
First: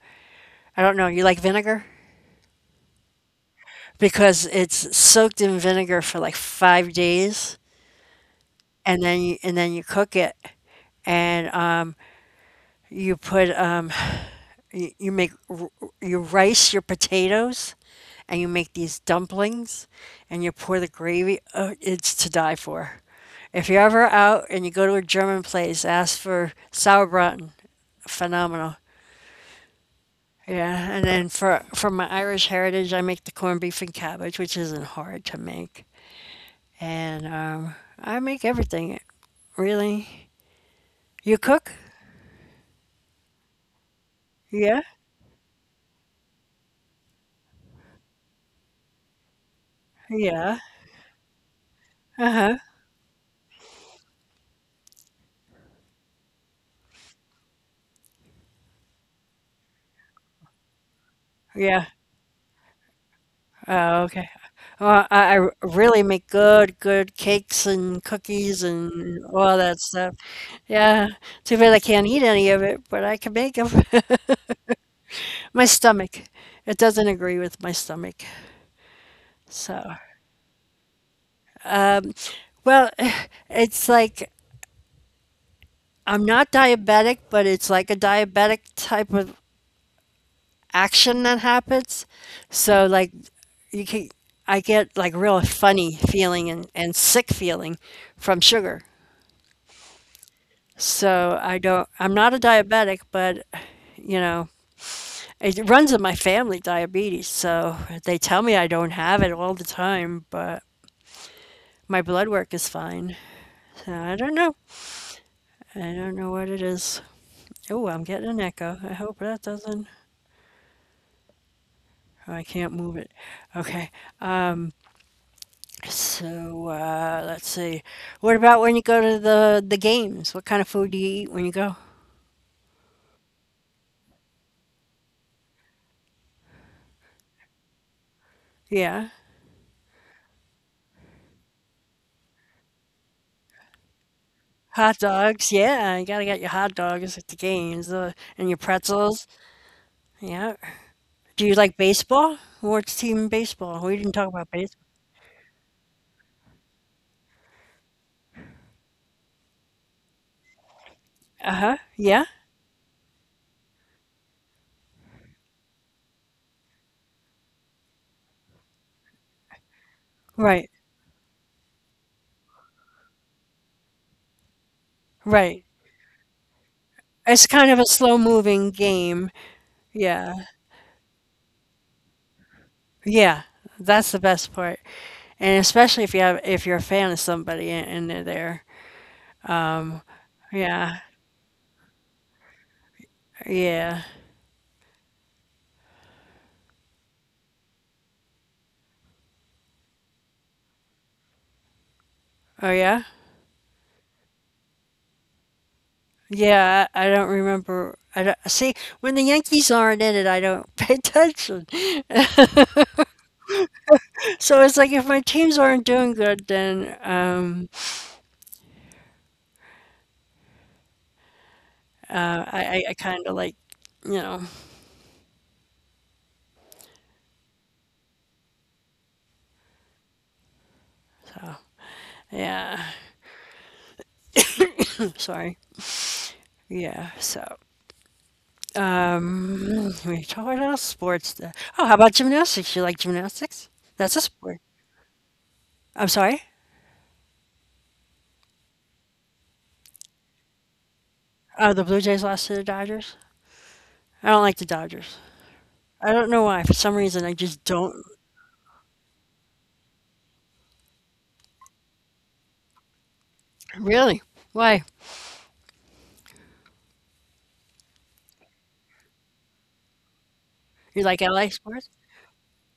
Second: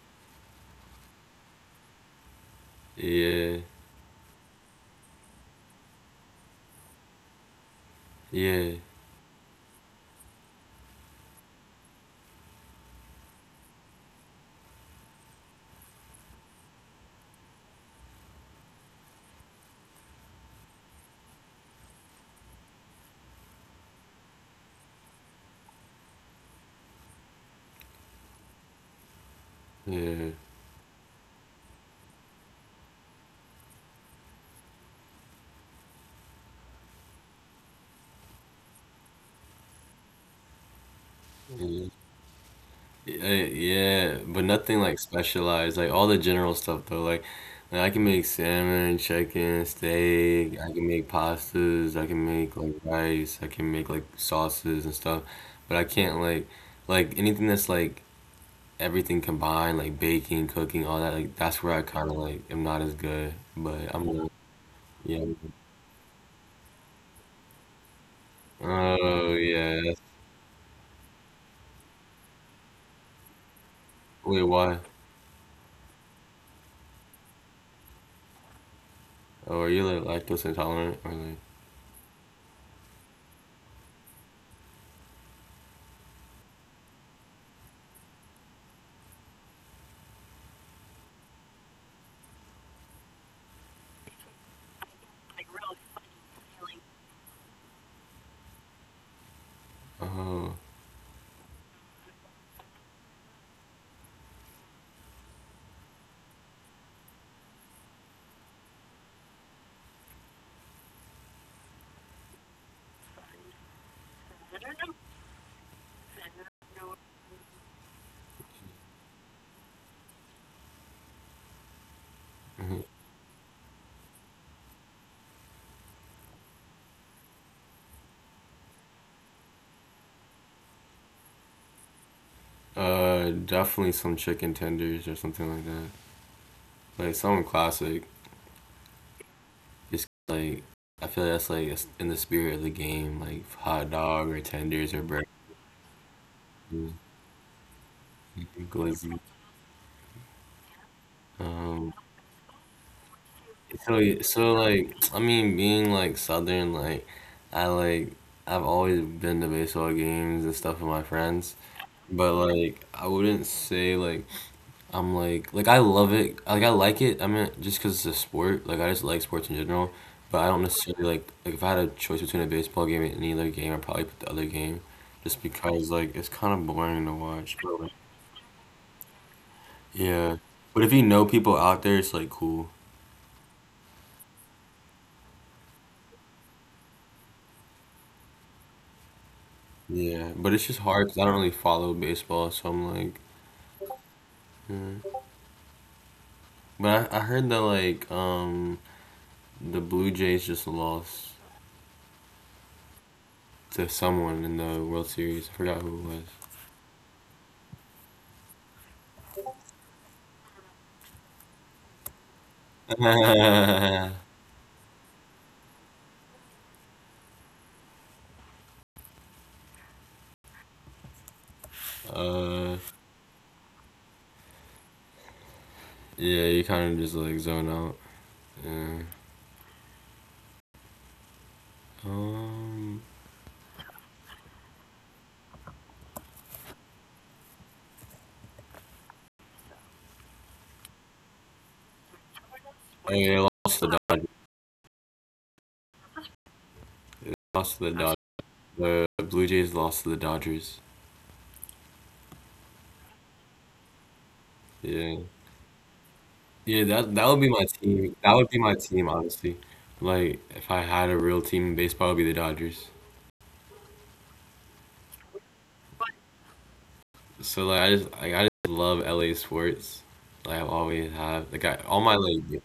I don't know. You like vinegar? Yeah, Because it's soaked in vinegar for like 5 days, yeah, and and then you cook it. And you put you make you rice your potatoes, and you make these dumplings, and you pour the gravy. Oh, it's to die for. If you're ever out and you go to a German place, ask for sauerbraten. Phenomenal. yeah, Yeah, and then for my Irish heritage, I make the corned beef and cabbage, which isn't hard to make, and I make everything really. You cook? yeah, yeah, yeah, but nothing Yeah, like specialized, like all the general stuff though. Like, I can make salmon, chicken, steak. yeah, I can make pastas. I can uh make huh, like rice. I can make like sauces and stuff, but I can't like anything that's like everything combined, like baking, cooking, all that, like that's where I yeah. kind of like am not as good. But Oh, I'm gonna, okay. Well, yeah. I really make good, good cakes and cookies and Oh all that yeah. Stuff. Yeah, too bad I can't eat any of it, but I can make them. Wait, why? My stomach, it doesn't agree with my stomach. Oh, are you So, like lactose intolerant or like? um, well, it's like I'm not diabetic, but it's like a diabetic type of action that happens. So, like, you can, I get like real funny feeling and, sick feeling from sugar. Oh, So I'm not a diabetic, but, you know, it runs in my family, diabetes, so they tell me I don't have it all the time, but my blood work is fine. So I don't know. I don't know what it is. Oh, I'm getting an echo. I hope that doesn't oh, I can't mhm. move it. Okay. Um, let's see. What about when you go to the games? What kind of food do you eat when you go? Definitely some chicken tenders or something like that. Like something classic. Yeah. Just like I feel that's like it's in the spirit of the game, like hot dog or tenders Hot or breakfast, dogs, yeah, you gotta get your hot dogs at the games, and your glizzy. pretzels. Yeah. Do you like Um, baseball? What's team baseball? We So didn't y- talk about so baseball. like I mean being like Southern like I like I've always been to baseball games and stuff with my friends, Uh-huh. Yeah. but like I wouldn't say like I'm like I love it like I like it I mean just because it's a sport like I just like sports in general, but I don't Right. necessarily like if I had a choice between a baseball game and any other game I'd probably pick the other game, just Right. because like it's kind of boring to It's watch. kind of But a like, slow-moving game. Yeah. yeah, but if you know people out there, it's like cool. Yeah. That's the best part. And especially if you're a fan of somebody and, they're there. Um, Yeah, but it's just yeah. hard 'cause I don't really follow baseball, so I'm like, Yeah. eh. But I heard that like the Blue Jays just lost Oh yeah. to someone in the World Series. I forgot who it Yeah, I don't remember. I don't, see, when the Yankees aren't in it, I don't pay attention. was. So it's like if my teams aren't doing good, then um Uh, I uh, I I kinda like, you know, yeah, you kind of just like zone out. Yeah. so yeah. Um, Sorry. Yeah, so we talk about sports the Oh, how about gymnastics? You like oh, yeah, they gymnastics? lost to the That's a Dodgers. sport. I'm sorry? Lost to the Dodgers. The Blue Jays lost to the Dodgers. Oh, the Blue Jays lost to the Dodgers? I don't like the Dodgers. Yeah, I don't know why. For yeah, some reason, that I that would be just my don't team. That would be my team, honestly. Like, if I had a real team in baseball, it would be the Dodgers. Really? Why? So like I just love LA sports. Like I You like always LA have, like, I sports? all my like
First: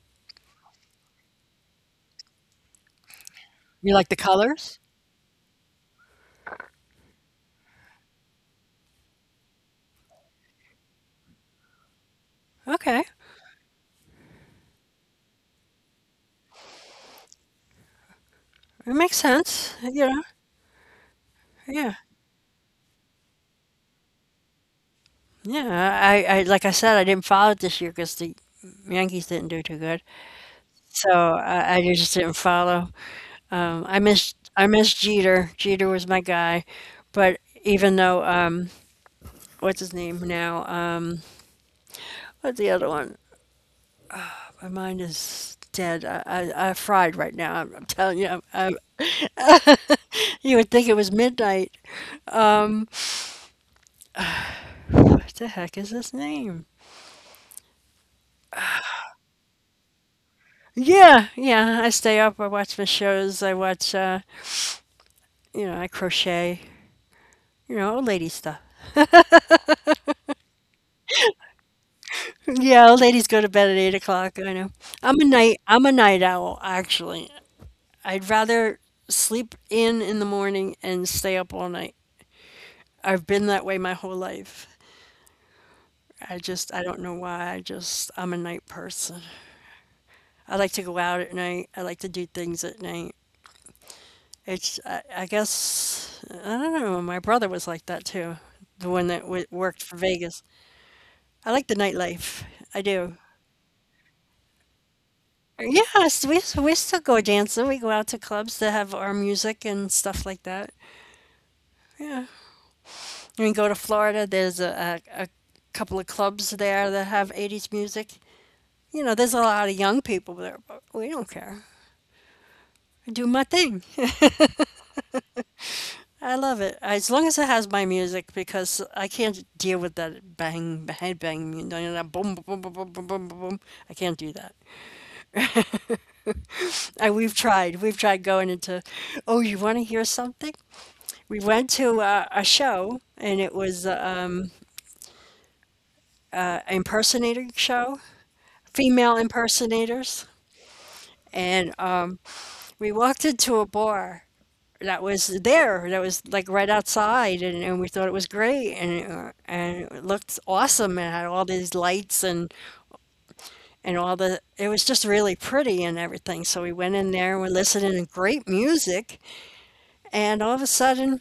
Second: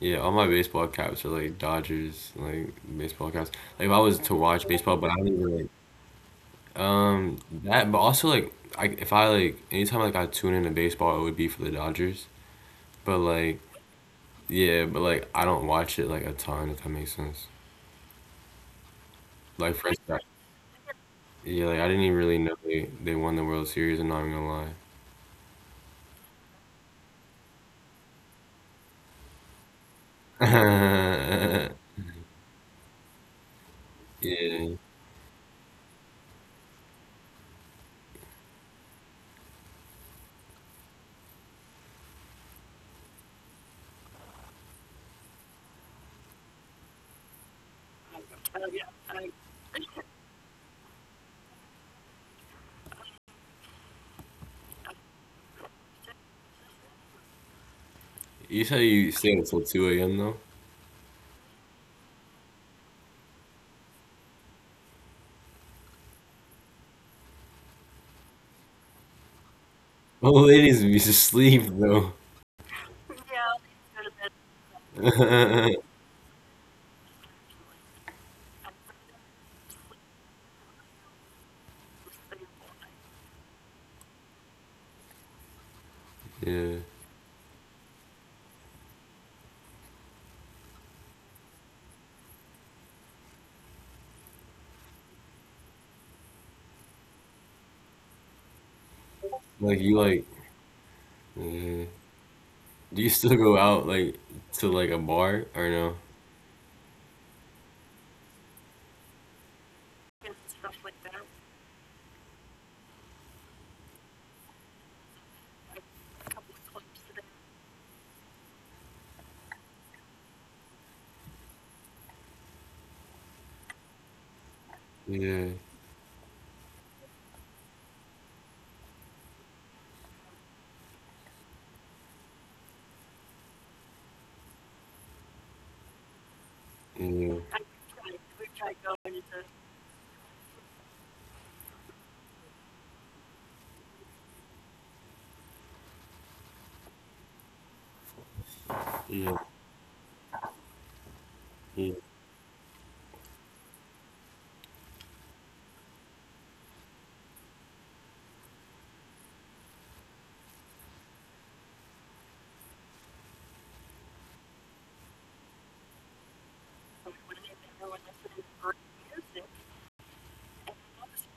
yeah all my baseball caps are like Dodgers, like baseball caps. Like if You I like the was to watch colors? baseball, but I don't even like um that. But also like I if I like anytime like I tune into baseball, it would be for the Dodgers. Okay. But like yeah, but like I don't watch it like a ton if that makes sense. It makes sense. Like for You know? instance, yeah, like I Yeah. didn't even really know they won the World Series. I'm not even gonna Yeah. I like I said, I didn't follow it this year because the Yankees didn't do too good. So lie. I just didn't follow. I missed I Yeah. missed Jeter. Jeter was my guy, but even though, what's his name now? What's the other one? My mind is dead. I fried right now. I'm telling you. I'm, you would think it was midnight. Um, what the heck is his name? You say you stay until 2 a.m. though? Yeah, yeah. I stay up. I watch my shows. I watch. You know, I crochet. You know, old lady stuff. Well, ladies be asleep though. Yeah, old ladies go to bed at 8 o'clock. I know. I'm a night owl. Actually, I'd rather sleep in the morning and stay up all night. I've been that way my whole life. I Yeah. just I don't know why. I just I'm a night person. I like to go out at night. I like to do things at night. I guess I don't know. My brother was like that too. The one that w Like worked you for like, Vegas. I like the yeah. nightlife. I Do you do. still go out like to like a bar or no? Yes, we still go dancing. We go out to clubs that have our music and stuff like that. Yeah. When we go to Florida, there's a couple of clubs there that have 80s music. You know, there's a lot of young people there, but we don't care. I do my thing. Yeah. I love it. As long as it has my music, because I can't deal with that bang, head bang, you know, that boom, boom, boom, boom, boom, boom, boom, boom. I can't do that. Yeah. We've tried. We've tried oh, you want to hear something? We went to a show, and it was an impersonator show, female Yeah. impersonators. And we walked into a bar that was there, that was like right outside, and, we thought it was great, and it looked awesome, and had all these lights and all the. It was just really pretty and everything. So we went in there and we're listening to great music, and all of a sudden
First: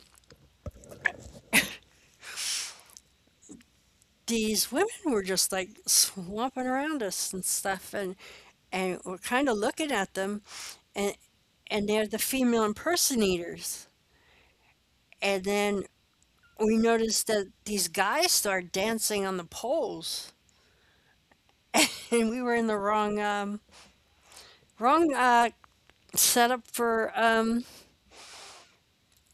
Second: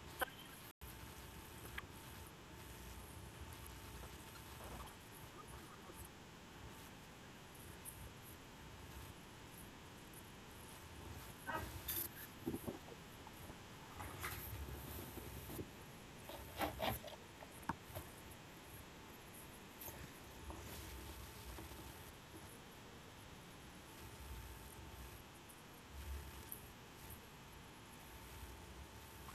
these women were just like swamping around us and stuff, and we're kind of looking at them and and they're the female impersonators and then we noticed that these guys start dancing on the poles and we were in the wrong setup for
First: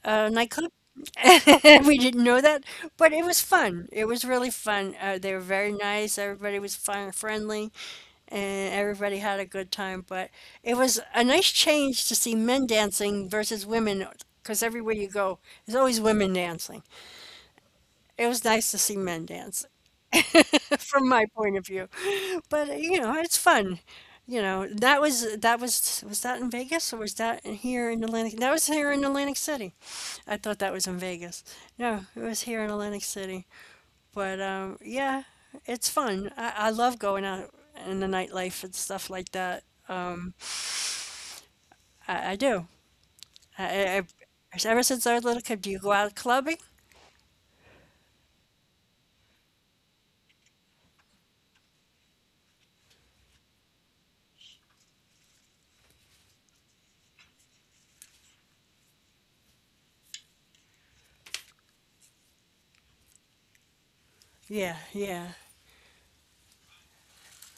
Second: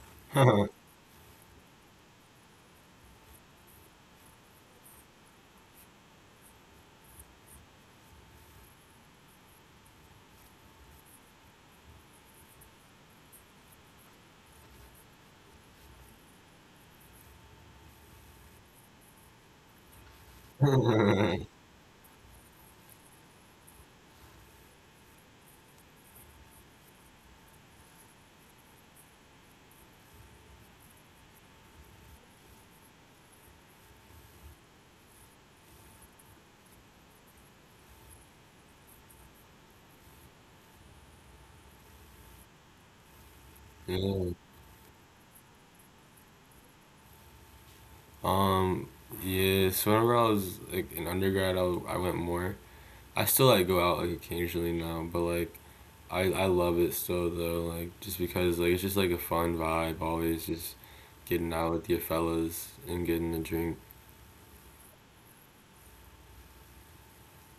a Yeah. nightclub. We didn't know that, but it was fun. It was really fun. They were very nice. Everybody was fun, friendly, and everybody had a good time. But it was a nice change to see men dancing versus women, because everywhere you go, there's always women dancing. It was nice to see men dance from my point of view. But you know, it's fun. You know, that was that in Vegas or was that here in Atlantic? That was here in Atlantic City. I thought that was in Vegas. No, it was here in Atlantic City. But yeah, it's fun. I love going out in the nightlife and stuff like that. Um, I do. I, I, Yeah. ever since I was little kid, do you go out clubbing? Um, yeah, so whenever I was like in undergrad, I went more. I still like go out like occasionally now, but like I love it still though, like just because like it's just like a fun vibe always just getting out with your fellas and getting a drink. Yeah, yeah,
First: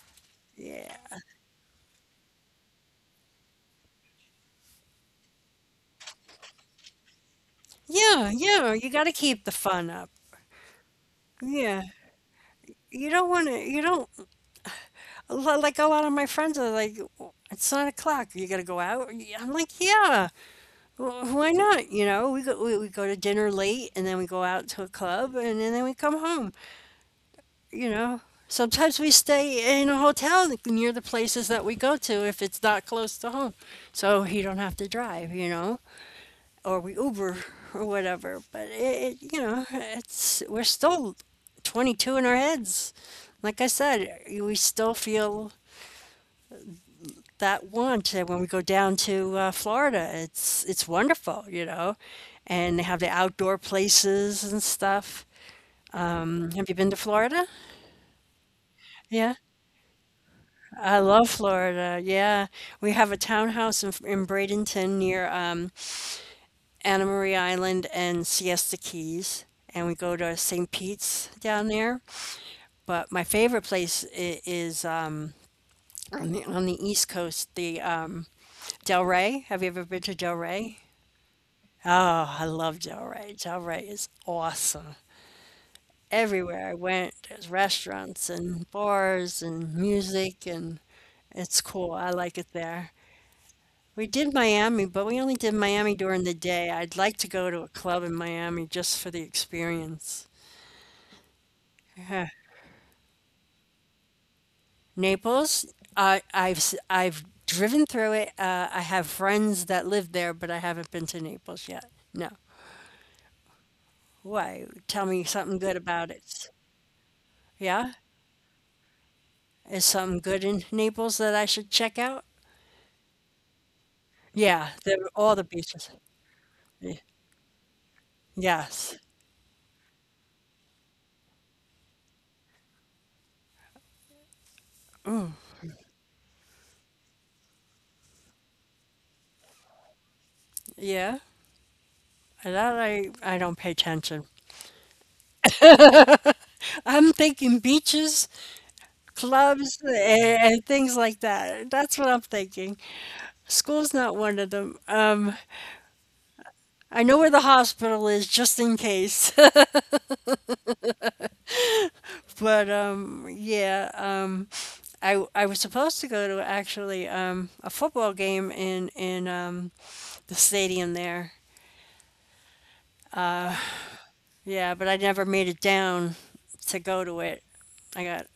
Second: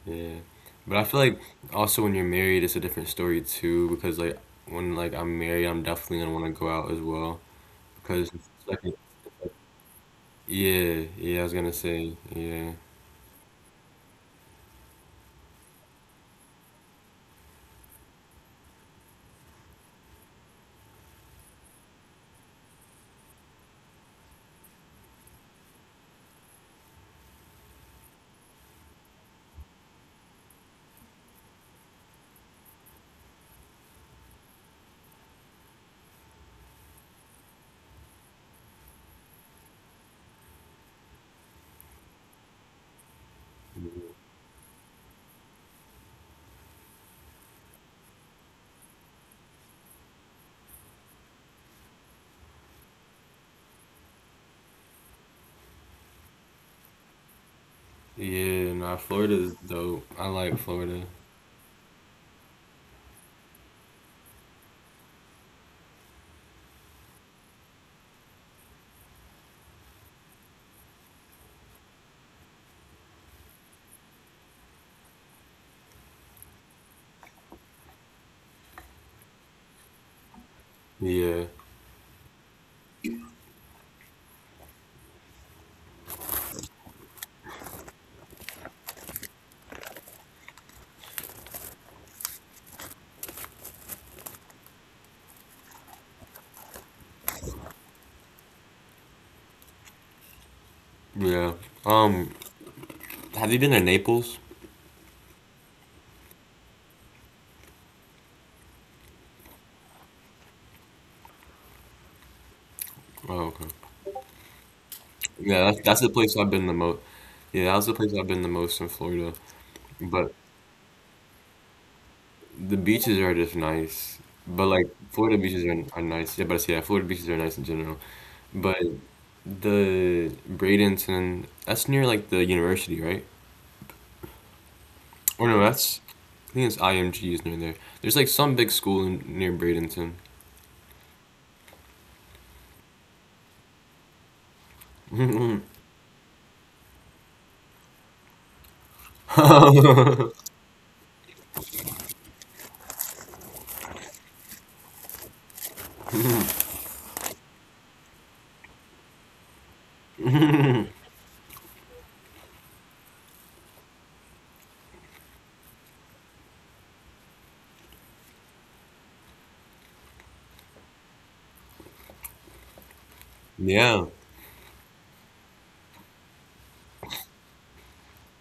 Yeah. But I yeah, feel like also when you're married, it's a different story too because like when like I'm married, I'm definitely gonna want to go out as well yeah, because it's yeah. like, You got to keep the fun up. yeah, yeah. I was gonna Yeah, say, yeah, you don't want to. You don't like a lot of my friends are like, "Oh, it's 9 o'clock. You got to go out. I'm like, yeah. Why not? You know, we go to dinner late, and then we go out to a club, and, then we come home. You know. Sometimes we stay in a hotel near the places that we go to if it's not close to home, so he don't have to drive. You know. Or we Uber or whatever. But you know, it's we're still 22 in our heads. Like I said, we still feel that want. And when we go down to Florida. It's wonderful, you know, and they have the outdoor places and stuff. Have you been to Florida? yeah. Nah, Yeah, Florida is dope. I like I Florida. love Florida. Yeah, we have a townhouse in, Bradenton near Anna Marie Island and Siesta Keys, and we go to St. Pete's down there. But my favorite place is on the East Coast, the Delray. Have you ever been to Delray? Yeah, Oh, I love Delray. Delray is awesome. Everywhere I went, there's restaurants and bars and music, and it's cool. I like it there. We did Miami, but we only did Miami during the day. I'd like to go to a club in Miami just for the experience. yeah. Uh, Um, have you been to Naples? Naples, I've I've driven through it. I have friends that live there, but I haven't been to Naples yet. No. Oh, okay. Why? Tell me something Yeah, good that's the about place I've it. been the most. Yeah, that's the Yeah? place I've been the most in Florida. Is something But good in Naples that I should check out? the beaches are just nice, but Yeah, like all Florida the beaches beaches. are nice. Yeah, but I see, yeah, Y- Florida beaches are nice in general. But Yes. the Bradenton, that's near like the university, right? Or no, that's I think it's IMG is near there. There's like some big school near Bradenton. Yeah. And that I don't pay attention. I'm thinking beaches, clubs, and, things like that. That's what I'm thinking. School's not one of them. I know where the hospital is just in case. But I was supposed to go to actually a football game in the stadium there. Yeah. Yeah, but I never made it down to go to it. I got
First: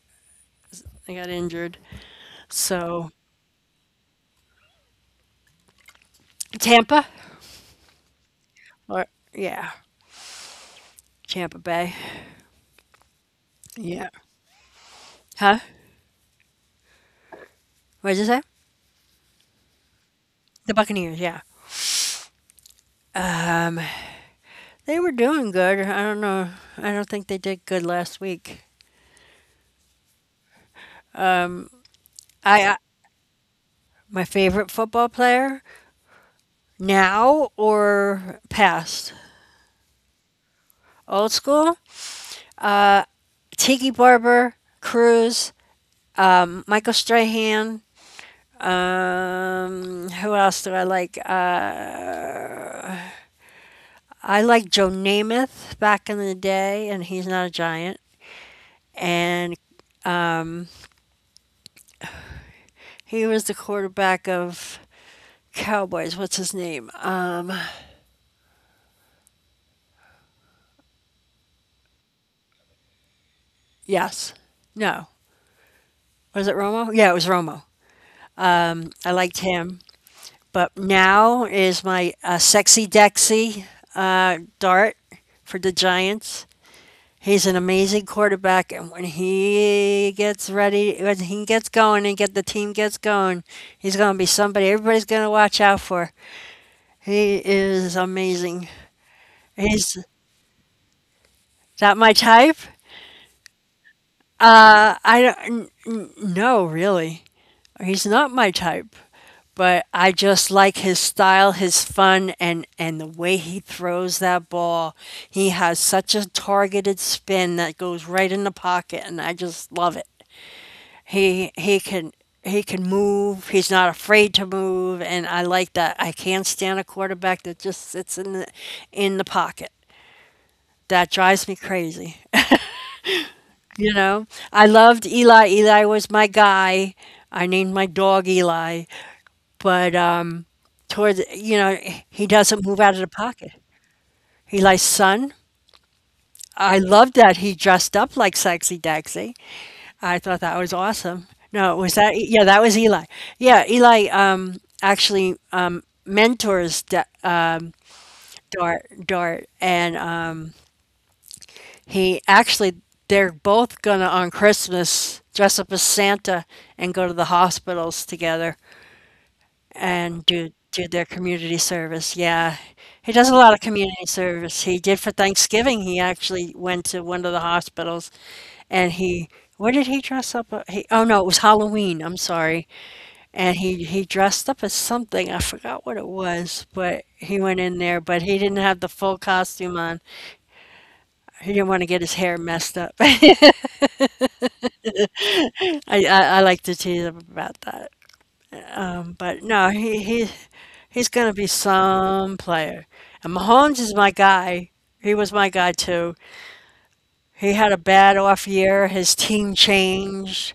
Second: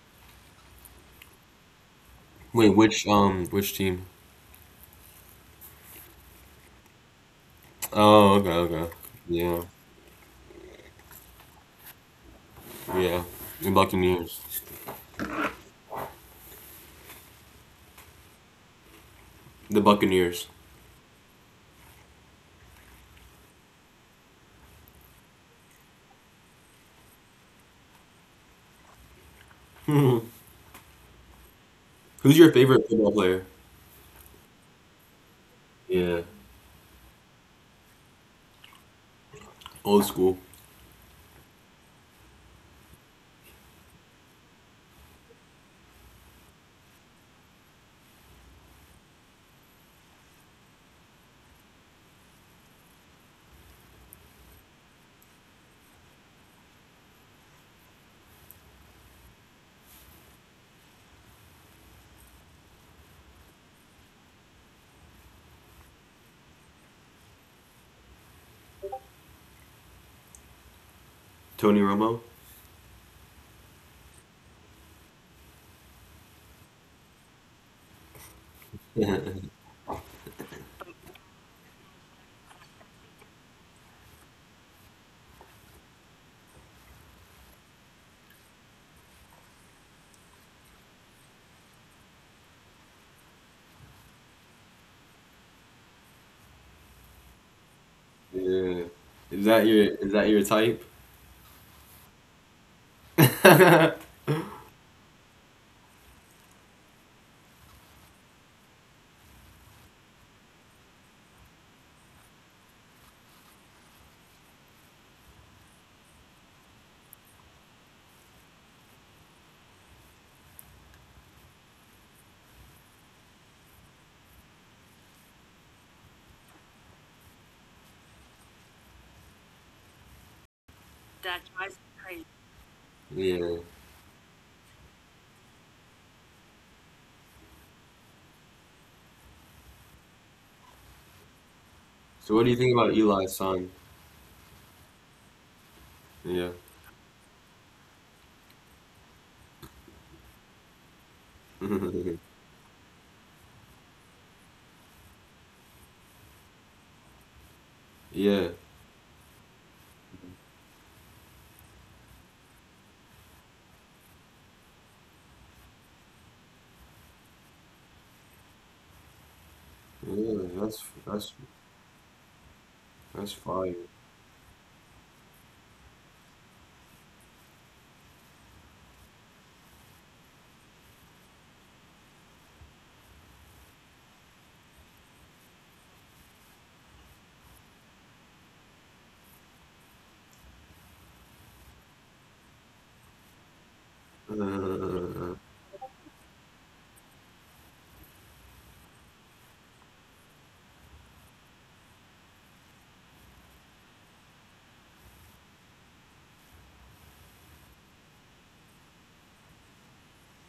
I got injured. Wait, So which team? Tampa Oh, okay, okay. or Yeah, yeah, Tampa Bay. yeah. The Yeah. Buccaneers. Huh? What did you say? The Buccaneers. The Buccaneers. Yeah, they were doing good. I don't know. I don't think they did good last week. Who's your I favorite football player? my favorite football player Yeah, now or past. old school. Old school, Tiki Barber, Cruz, Michael Strahan. Who else do I like? I like Joe Namath back in the day, and he's not a giant. And um, he was the quarterback of Cowboys. What's his name? Tony Romo? Yes. No. Was it Romo? Yeah, it was Romo. I liked him. But now is my sexy Dexy Dart for the Giants. He's an amazing quarterback, and when he gets going and get the team gets going, he's going to be somebody everybody's going to watch out for. He is amazing. Yeah. Is that your He's is is that your type? that my type? I don't n- n- No, really. He's not my type, but I just like his style, his fun, and the way he throws that ball. He has such a targeted spin that goes right in the pocket, and I just love it. He he can he can move. He's not afraid to move, and I like that. I can't stand a quarterback that just sits in the pocket. That drives me crazy. Yeah. You know, I loved Eli. Eli was my guy. I named my dog Eli. But toward you know he So what do you doesn't think move about out of the Eli's pocket. son? He likes sun. Yeah. I loved that he dressed up like Sexy Daxy. I thought that was awesome. No, was that E, yeah? That was Eli. Yeah, Eli um, actually um, mentors da- um, Yeah. Dart Dart, and he actually they're both gonna on Christmas dress up as Santa and go to the hospitals together. And Yeah, do that's their that's community service. Yeah, he does that's a lot of fire. community service. He did for Thanksgiving. He actually went to one of the hospitals, and he what did he dress up? A- He oh no, it was Halloween. I'm sorry, and he dressed up as something. I forgot what it was, but he went in there, but he didn't have the full costume on. He didn't want to get his hair messed up. Uh, I I like to tease him about that, but no, he's going to be some player. And Mahomes is my guy. He was my guy too. He had a bad off year. His team changed.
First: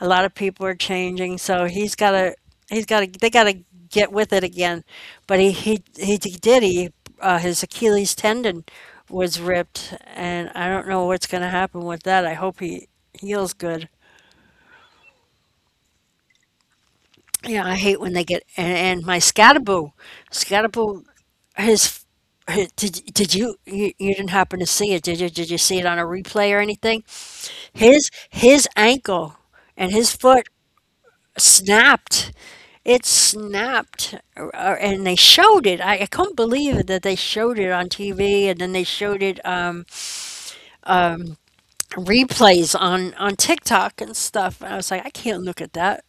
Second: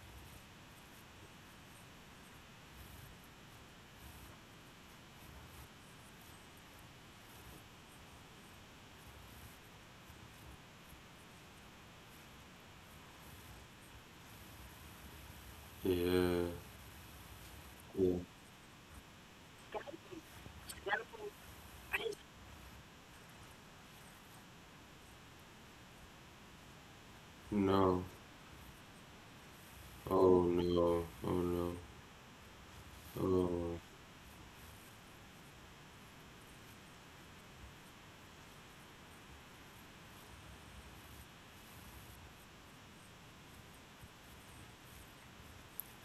A lot of people are changing, so he's got to they got to get with it again. But he his Achilles tendon was ripped, and I don't know what's going to happen with that. I hope he heals good. Yeah Yeah, I hate Yeah. when they get and my Scadaboo, Scadaboo, his, his did you, you you didn't happen to see it? Did you see it on a replay or anything? No. His ankle and his Oh foot no. Oh no. snapped. It Oh snapped, and they showed it. I couldn't believe that they showed it on TV, and then they showed it replays on TikTok and stuff. And I was like, I can't look at that.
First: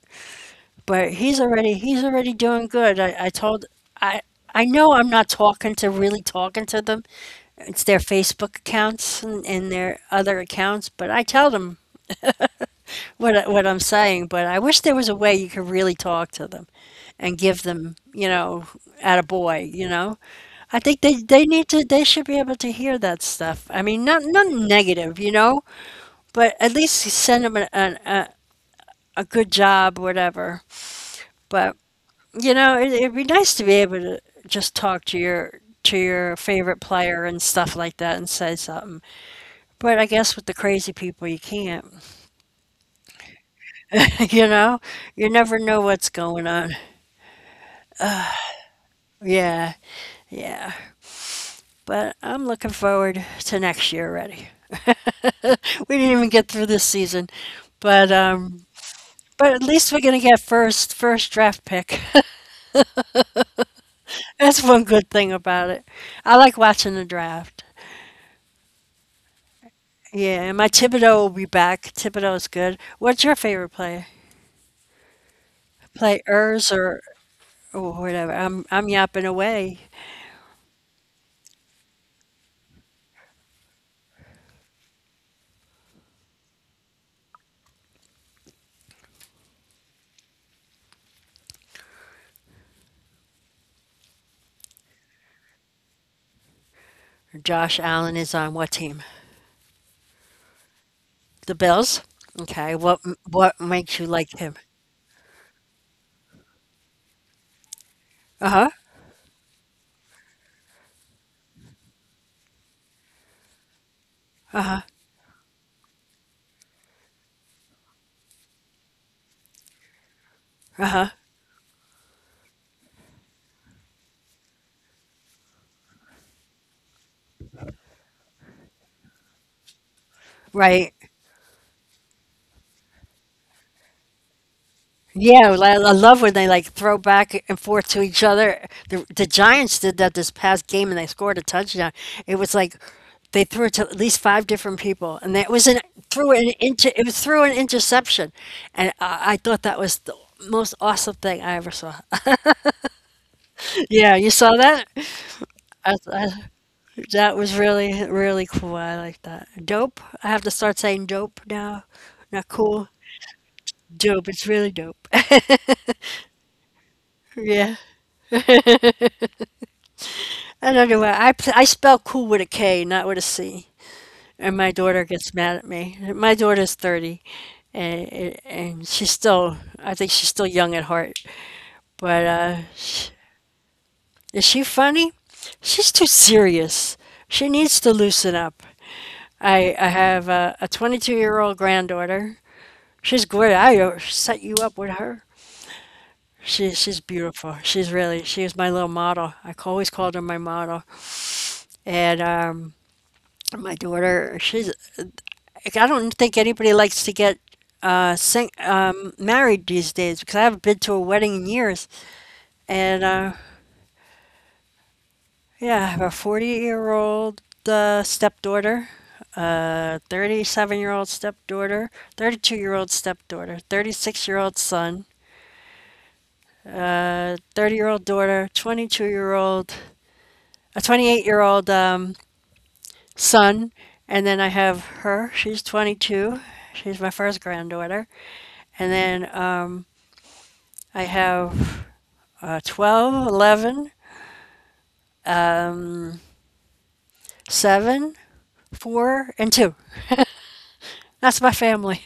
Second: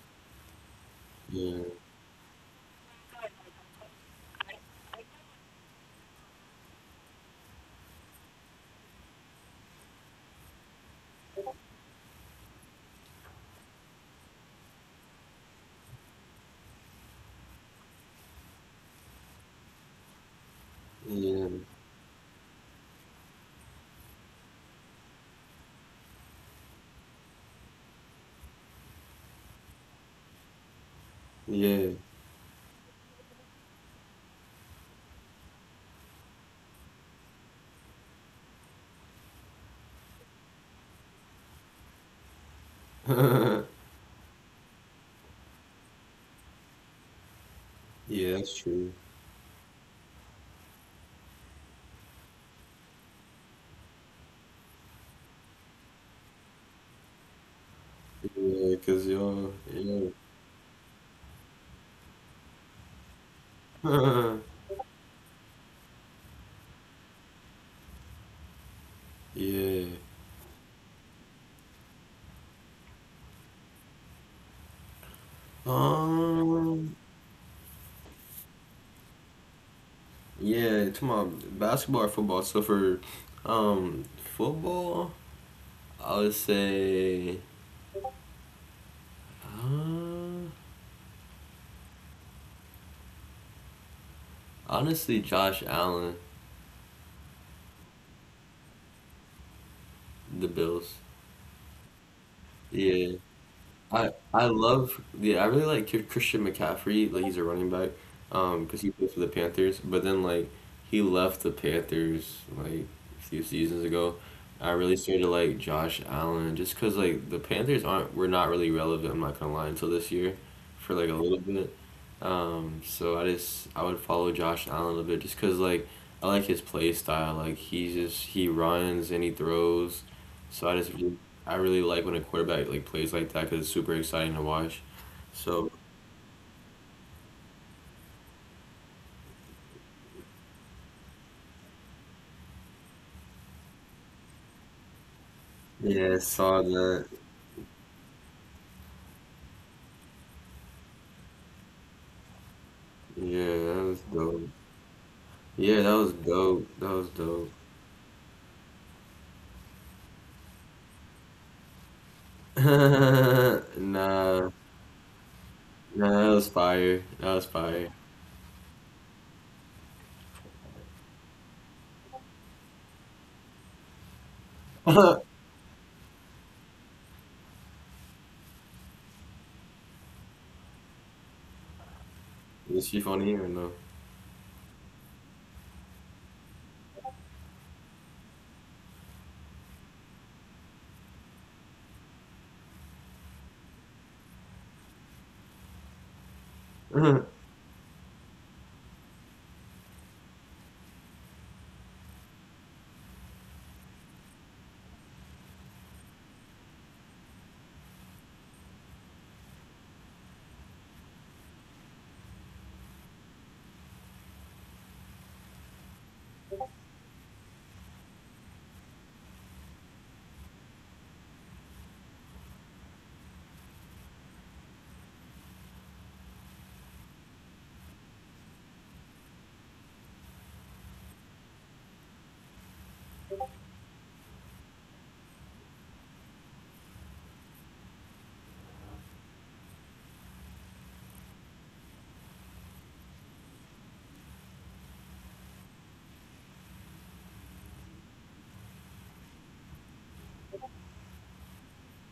But he's yeah. already he's already doing good. I I know I'm not talking to really talking to them. It's their Facebook accounts and their other accounts, but I tell them what I'm saying. But I wish there was a way you could really talk to them and give them, at a boy, I think Yeah. they need to they should be able to hear that stuff. I mean, not not negative, you know, but at least send them a a good job, whatever. But Yeah. you know, it'd be nice to be able to just talk to your favorite player and stuff like that and say something. But I guess with the crazy people, you can't. You know, you never know what's going on. Yeah, that's true. Yeah, yeah. But I'm looking forward to next year already. We didn't even get through this season, but um, Yeah, because 'cause y'all, but at least we're gonna get first draft pick. yeah. That's one good thing about it. I like watching the draft. Yeah. Yeah, and my Thibodeau will be back. Thibodeau is good. What's your favorite player? Players Um or whatever. I'm yapping away. Yeah to my basketball or football. So for um football, I would say uh, honestly Josh Allen, Josh Allen is on what team? the Bills. The Bills. Okay. What Yeah, what makes you I like I him? love, yeah, I really like Christian McCaffrey, like he's a running back Uh huh. because he played for the Panthers, but then like he left the Panthers like a few seasons ago. Uh I huh. really started to like Josh Allen just because like the Panthers aren't were not really relevant, I'm not gonna lie, until this year Uh for huh. like a little bit, so I would follow Josh Allen a little bit just because like I like his play style, like he just he runs and he throws, so Right. I really like when a quarterback like plays like that because it's super exciting to watch. Yeah, well, So I love when they like throw back and forth to each other. The Giants did that this past game, and they scored a touchdown. It was like they threw it to at least five different people, and that was an yeah, I saw it that. was through an interception, and I thought that was the most awesome thing I ever saw. Yeah, that was Yeah, you dope. saw that? Yeah, that I was I dope. That was that dope. was really, really cool, I like that. Dope? I have to start saying dope now. Not cool, dope, it's Nah, really dope. nah, that was fire. That was Yeah. fire. I don't know why, I spell cool with a K, not with a C, and my daughter gets mad at me. My daughter's 30, and she's still, I think she's still young at heart, but, Is she funny or no? is she funny? She's too serious. She needs to loosen up. I have a 22-year-old granddaughter. She's great. I, set you up with her. She's beautiful. She's really, she was my little model. I always called her my model. And my daughter, she's, like, I don't think anybody likes to get married these days because I haven't been to a wedding in years. And yeah, I have a 40-year-old stepdaughter, a 37-year-old stepdaughter, 32-year-old stepdaughter, 36-year-old son, a 30-year-old daughter, 22 year old a 28-year-old son, and then I have her. She's 22. She's my first granddaughter. And then I have 12, 11, 7, 4, and 2. That's my family.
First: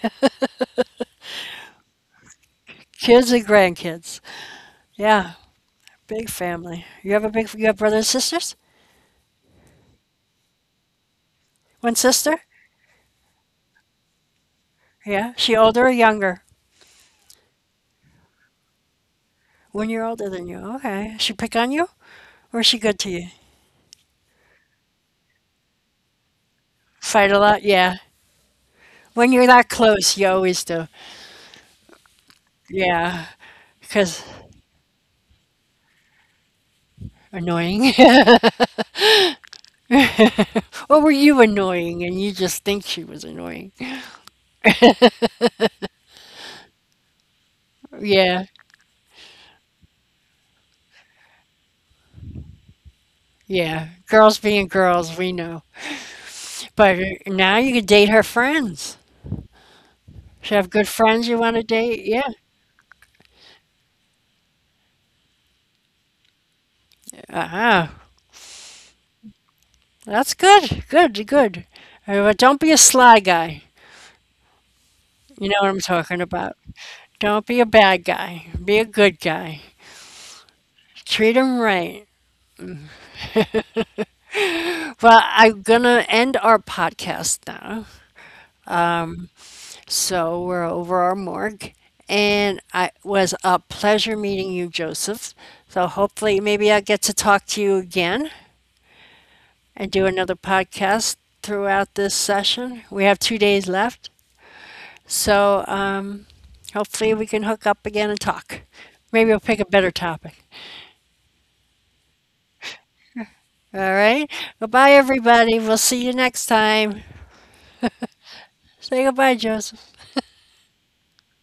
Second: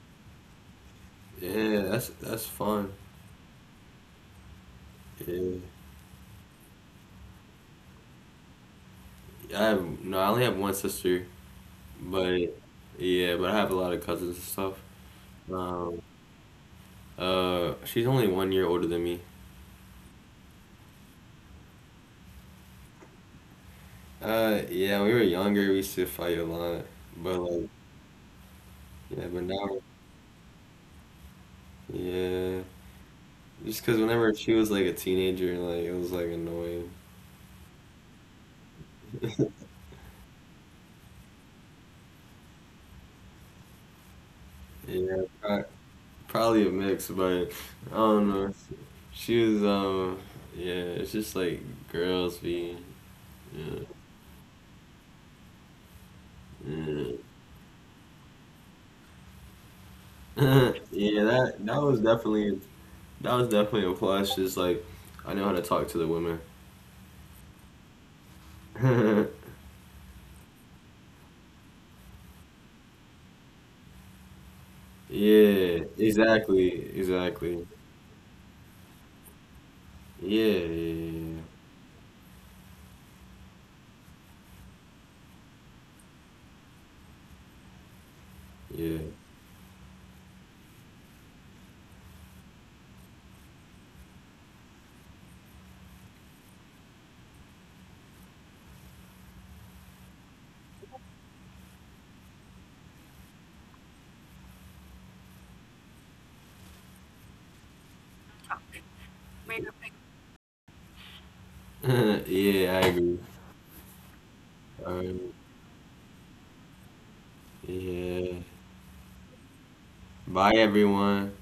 Yeah, that's fun. Kids and grandkids. Yeah, Yeah, big family. You have a big, you have brothers and sisters? I have no. I only have one sister, One sister? but yeah, but I have a lot of cousins and stuff. Yeah. She older or Um, younger? she's only one year older than me. One year older than you. Okay. She pick on you? Or is she good to you? Yeah, we were younger, we used to fight a lot, Fight a but lot? like, Yeah. yeah, When but you're that now, close, you always do. yeah, Yeah. just because Because whenever she was like a teenager, like it was like annoying. annoying. What, were you annoying? And you just think she was annoying. Yeah, probably a mix, but I don't Yeah, know. She was, um, yeah, it's just like girls be, yeah, yeah. Girls being girls, we know. But yeah. now you can date her friends. She have good Yeah, friends you that want to that was date. Yeah. definitely that was definitely a plus. Just like I know how to talk to the women. Uh-huh. That's good. Good, good. But don't be a sly guy. You know what I'm Yeah, talking about. exactly, Don't be exactly. a bad guy. Be a good guy. Yeah, Treat yeah, him right. Well, I'm gonna end our podcast now. yeah, So we're over our morgue. And it was a pleasure meeting you, Joseph. So hopefully, maybe I'll get to talk to you again and do another podcast throughout this session. We have 2 days left. So hopefully, we can hook up again and talk. Maybe we'll pick a better topic. yeah. Yeah, I agree. All right. Goodbye, Um, everybody. We'll see you next time. yeah. Say goodbye, Joseph. Bye, everyone.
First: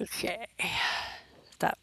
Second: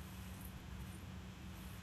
Okay. Stop.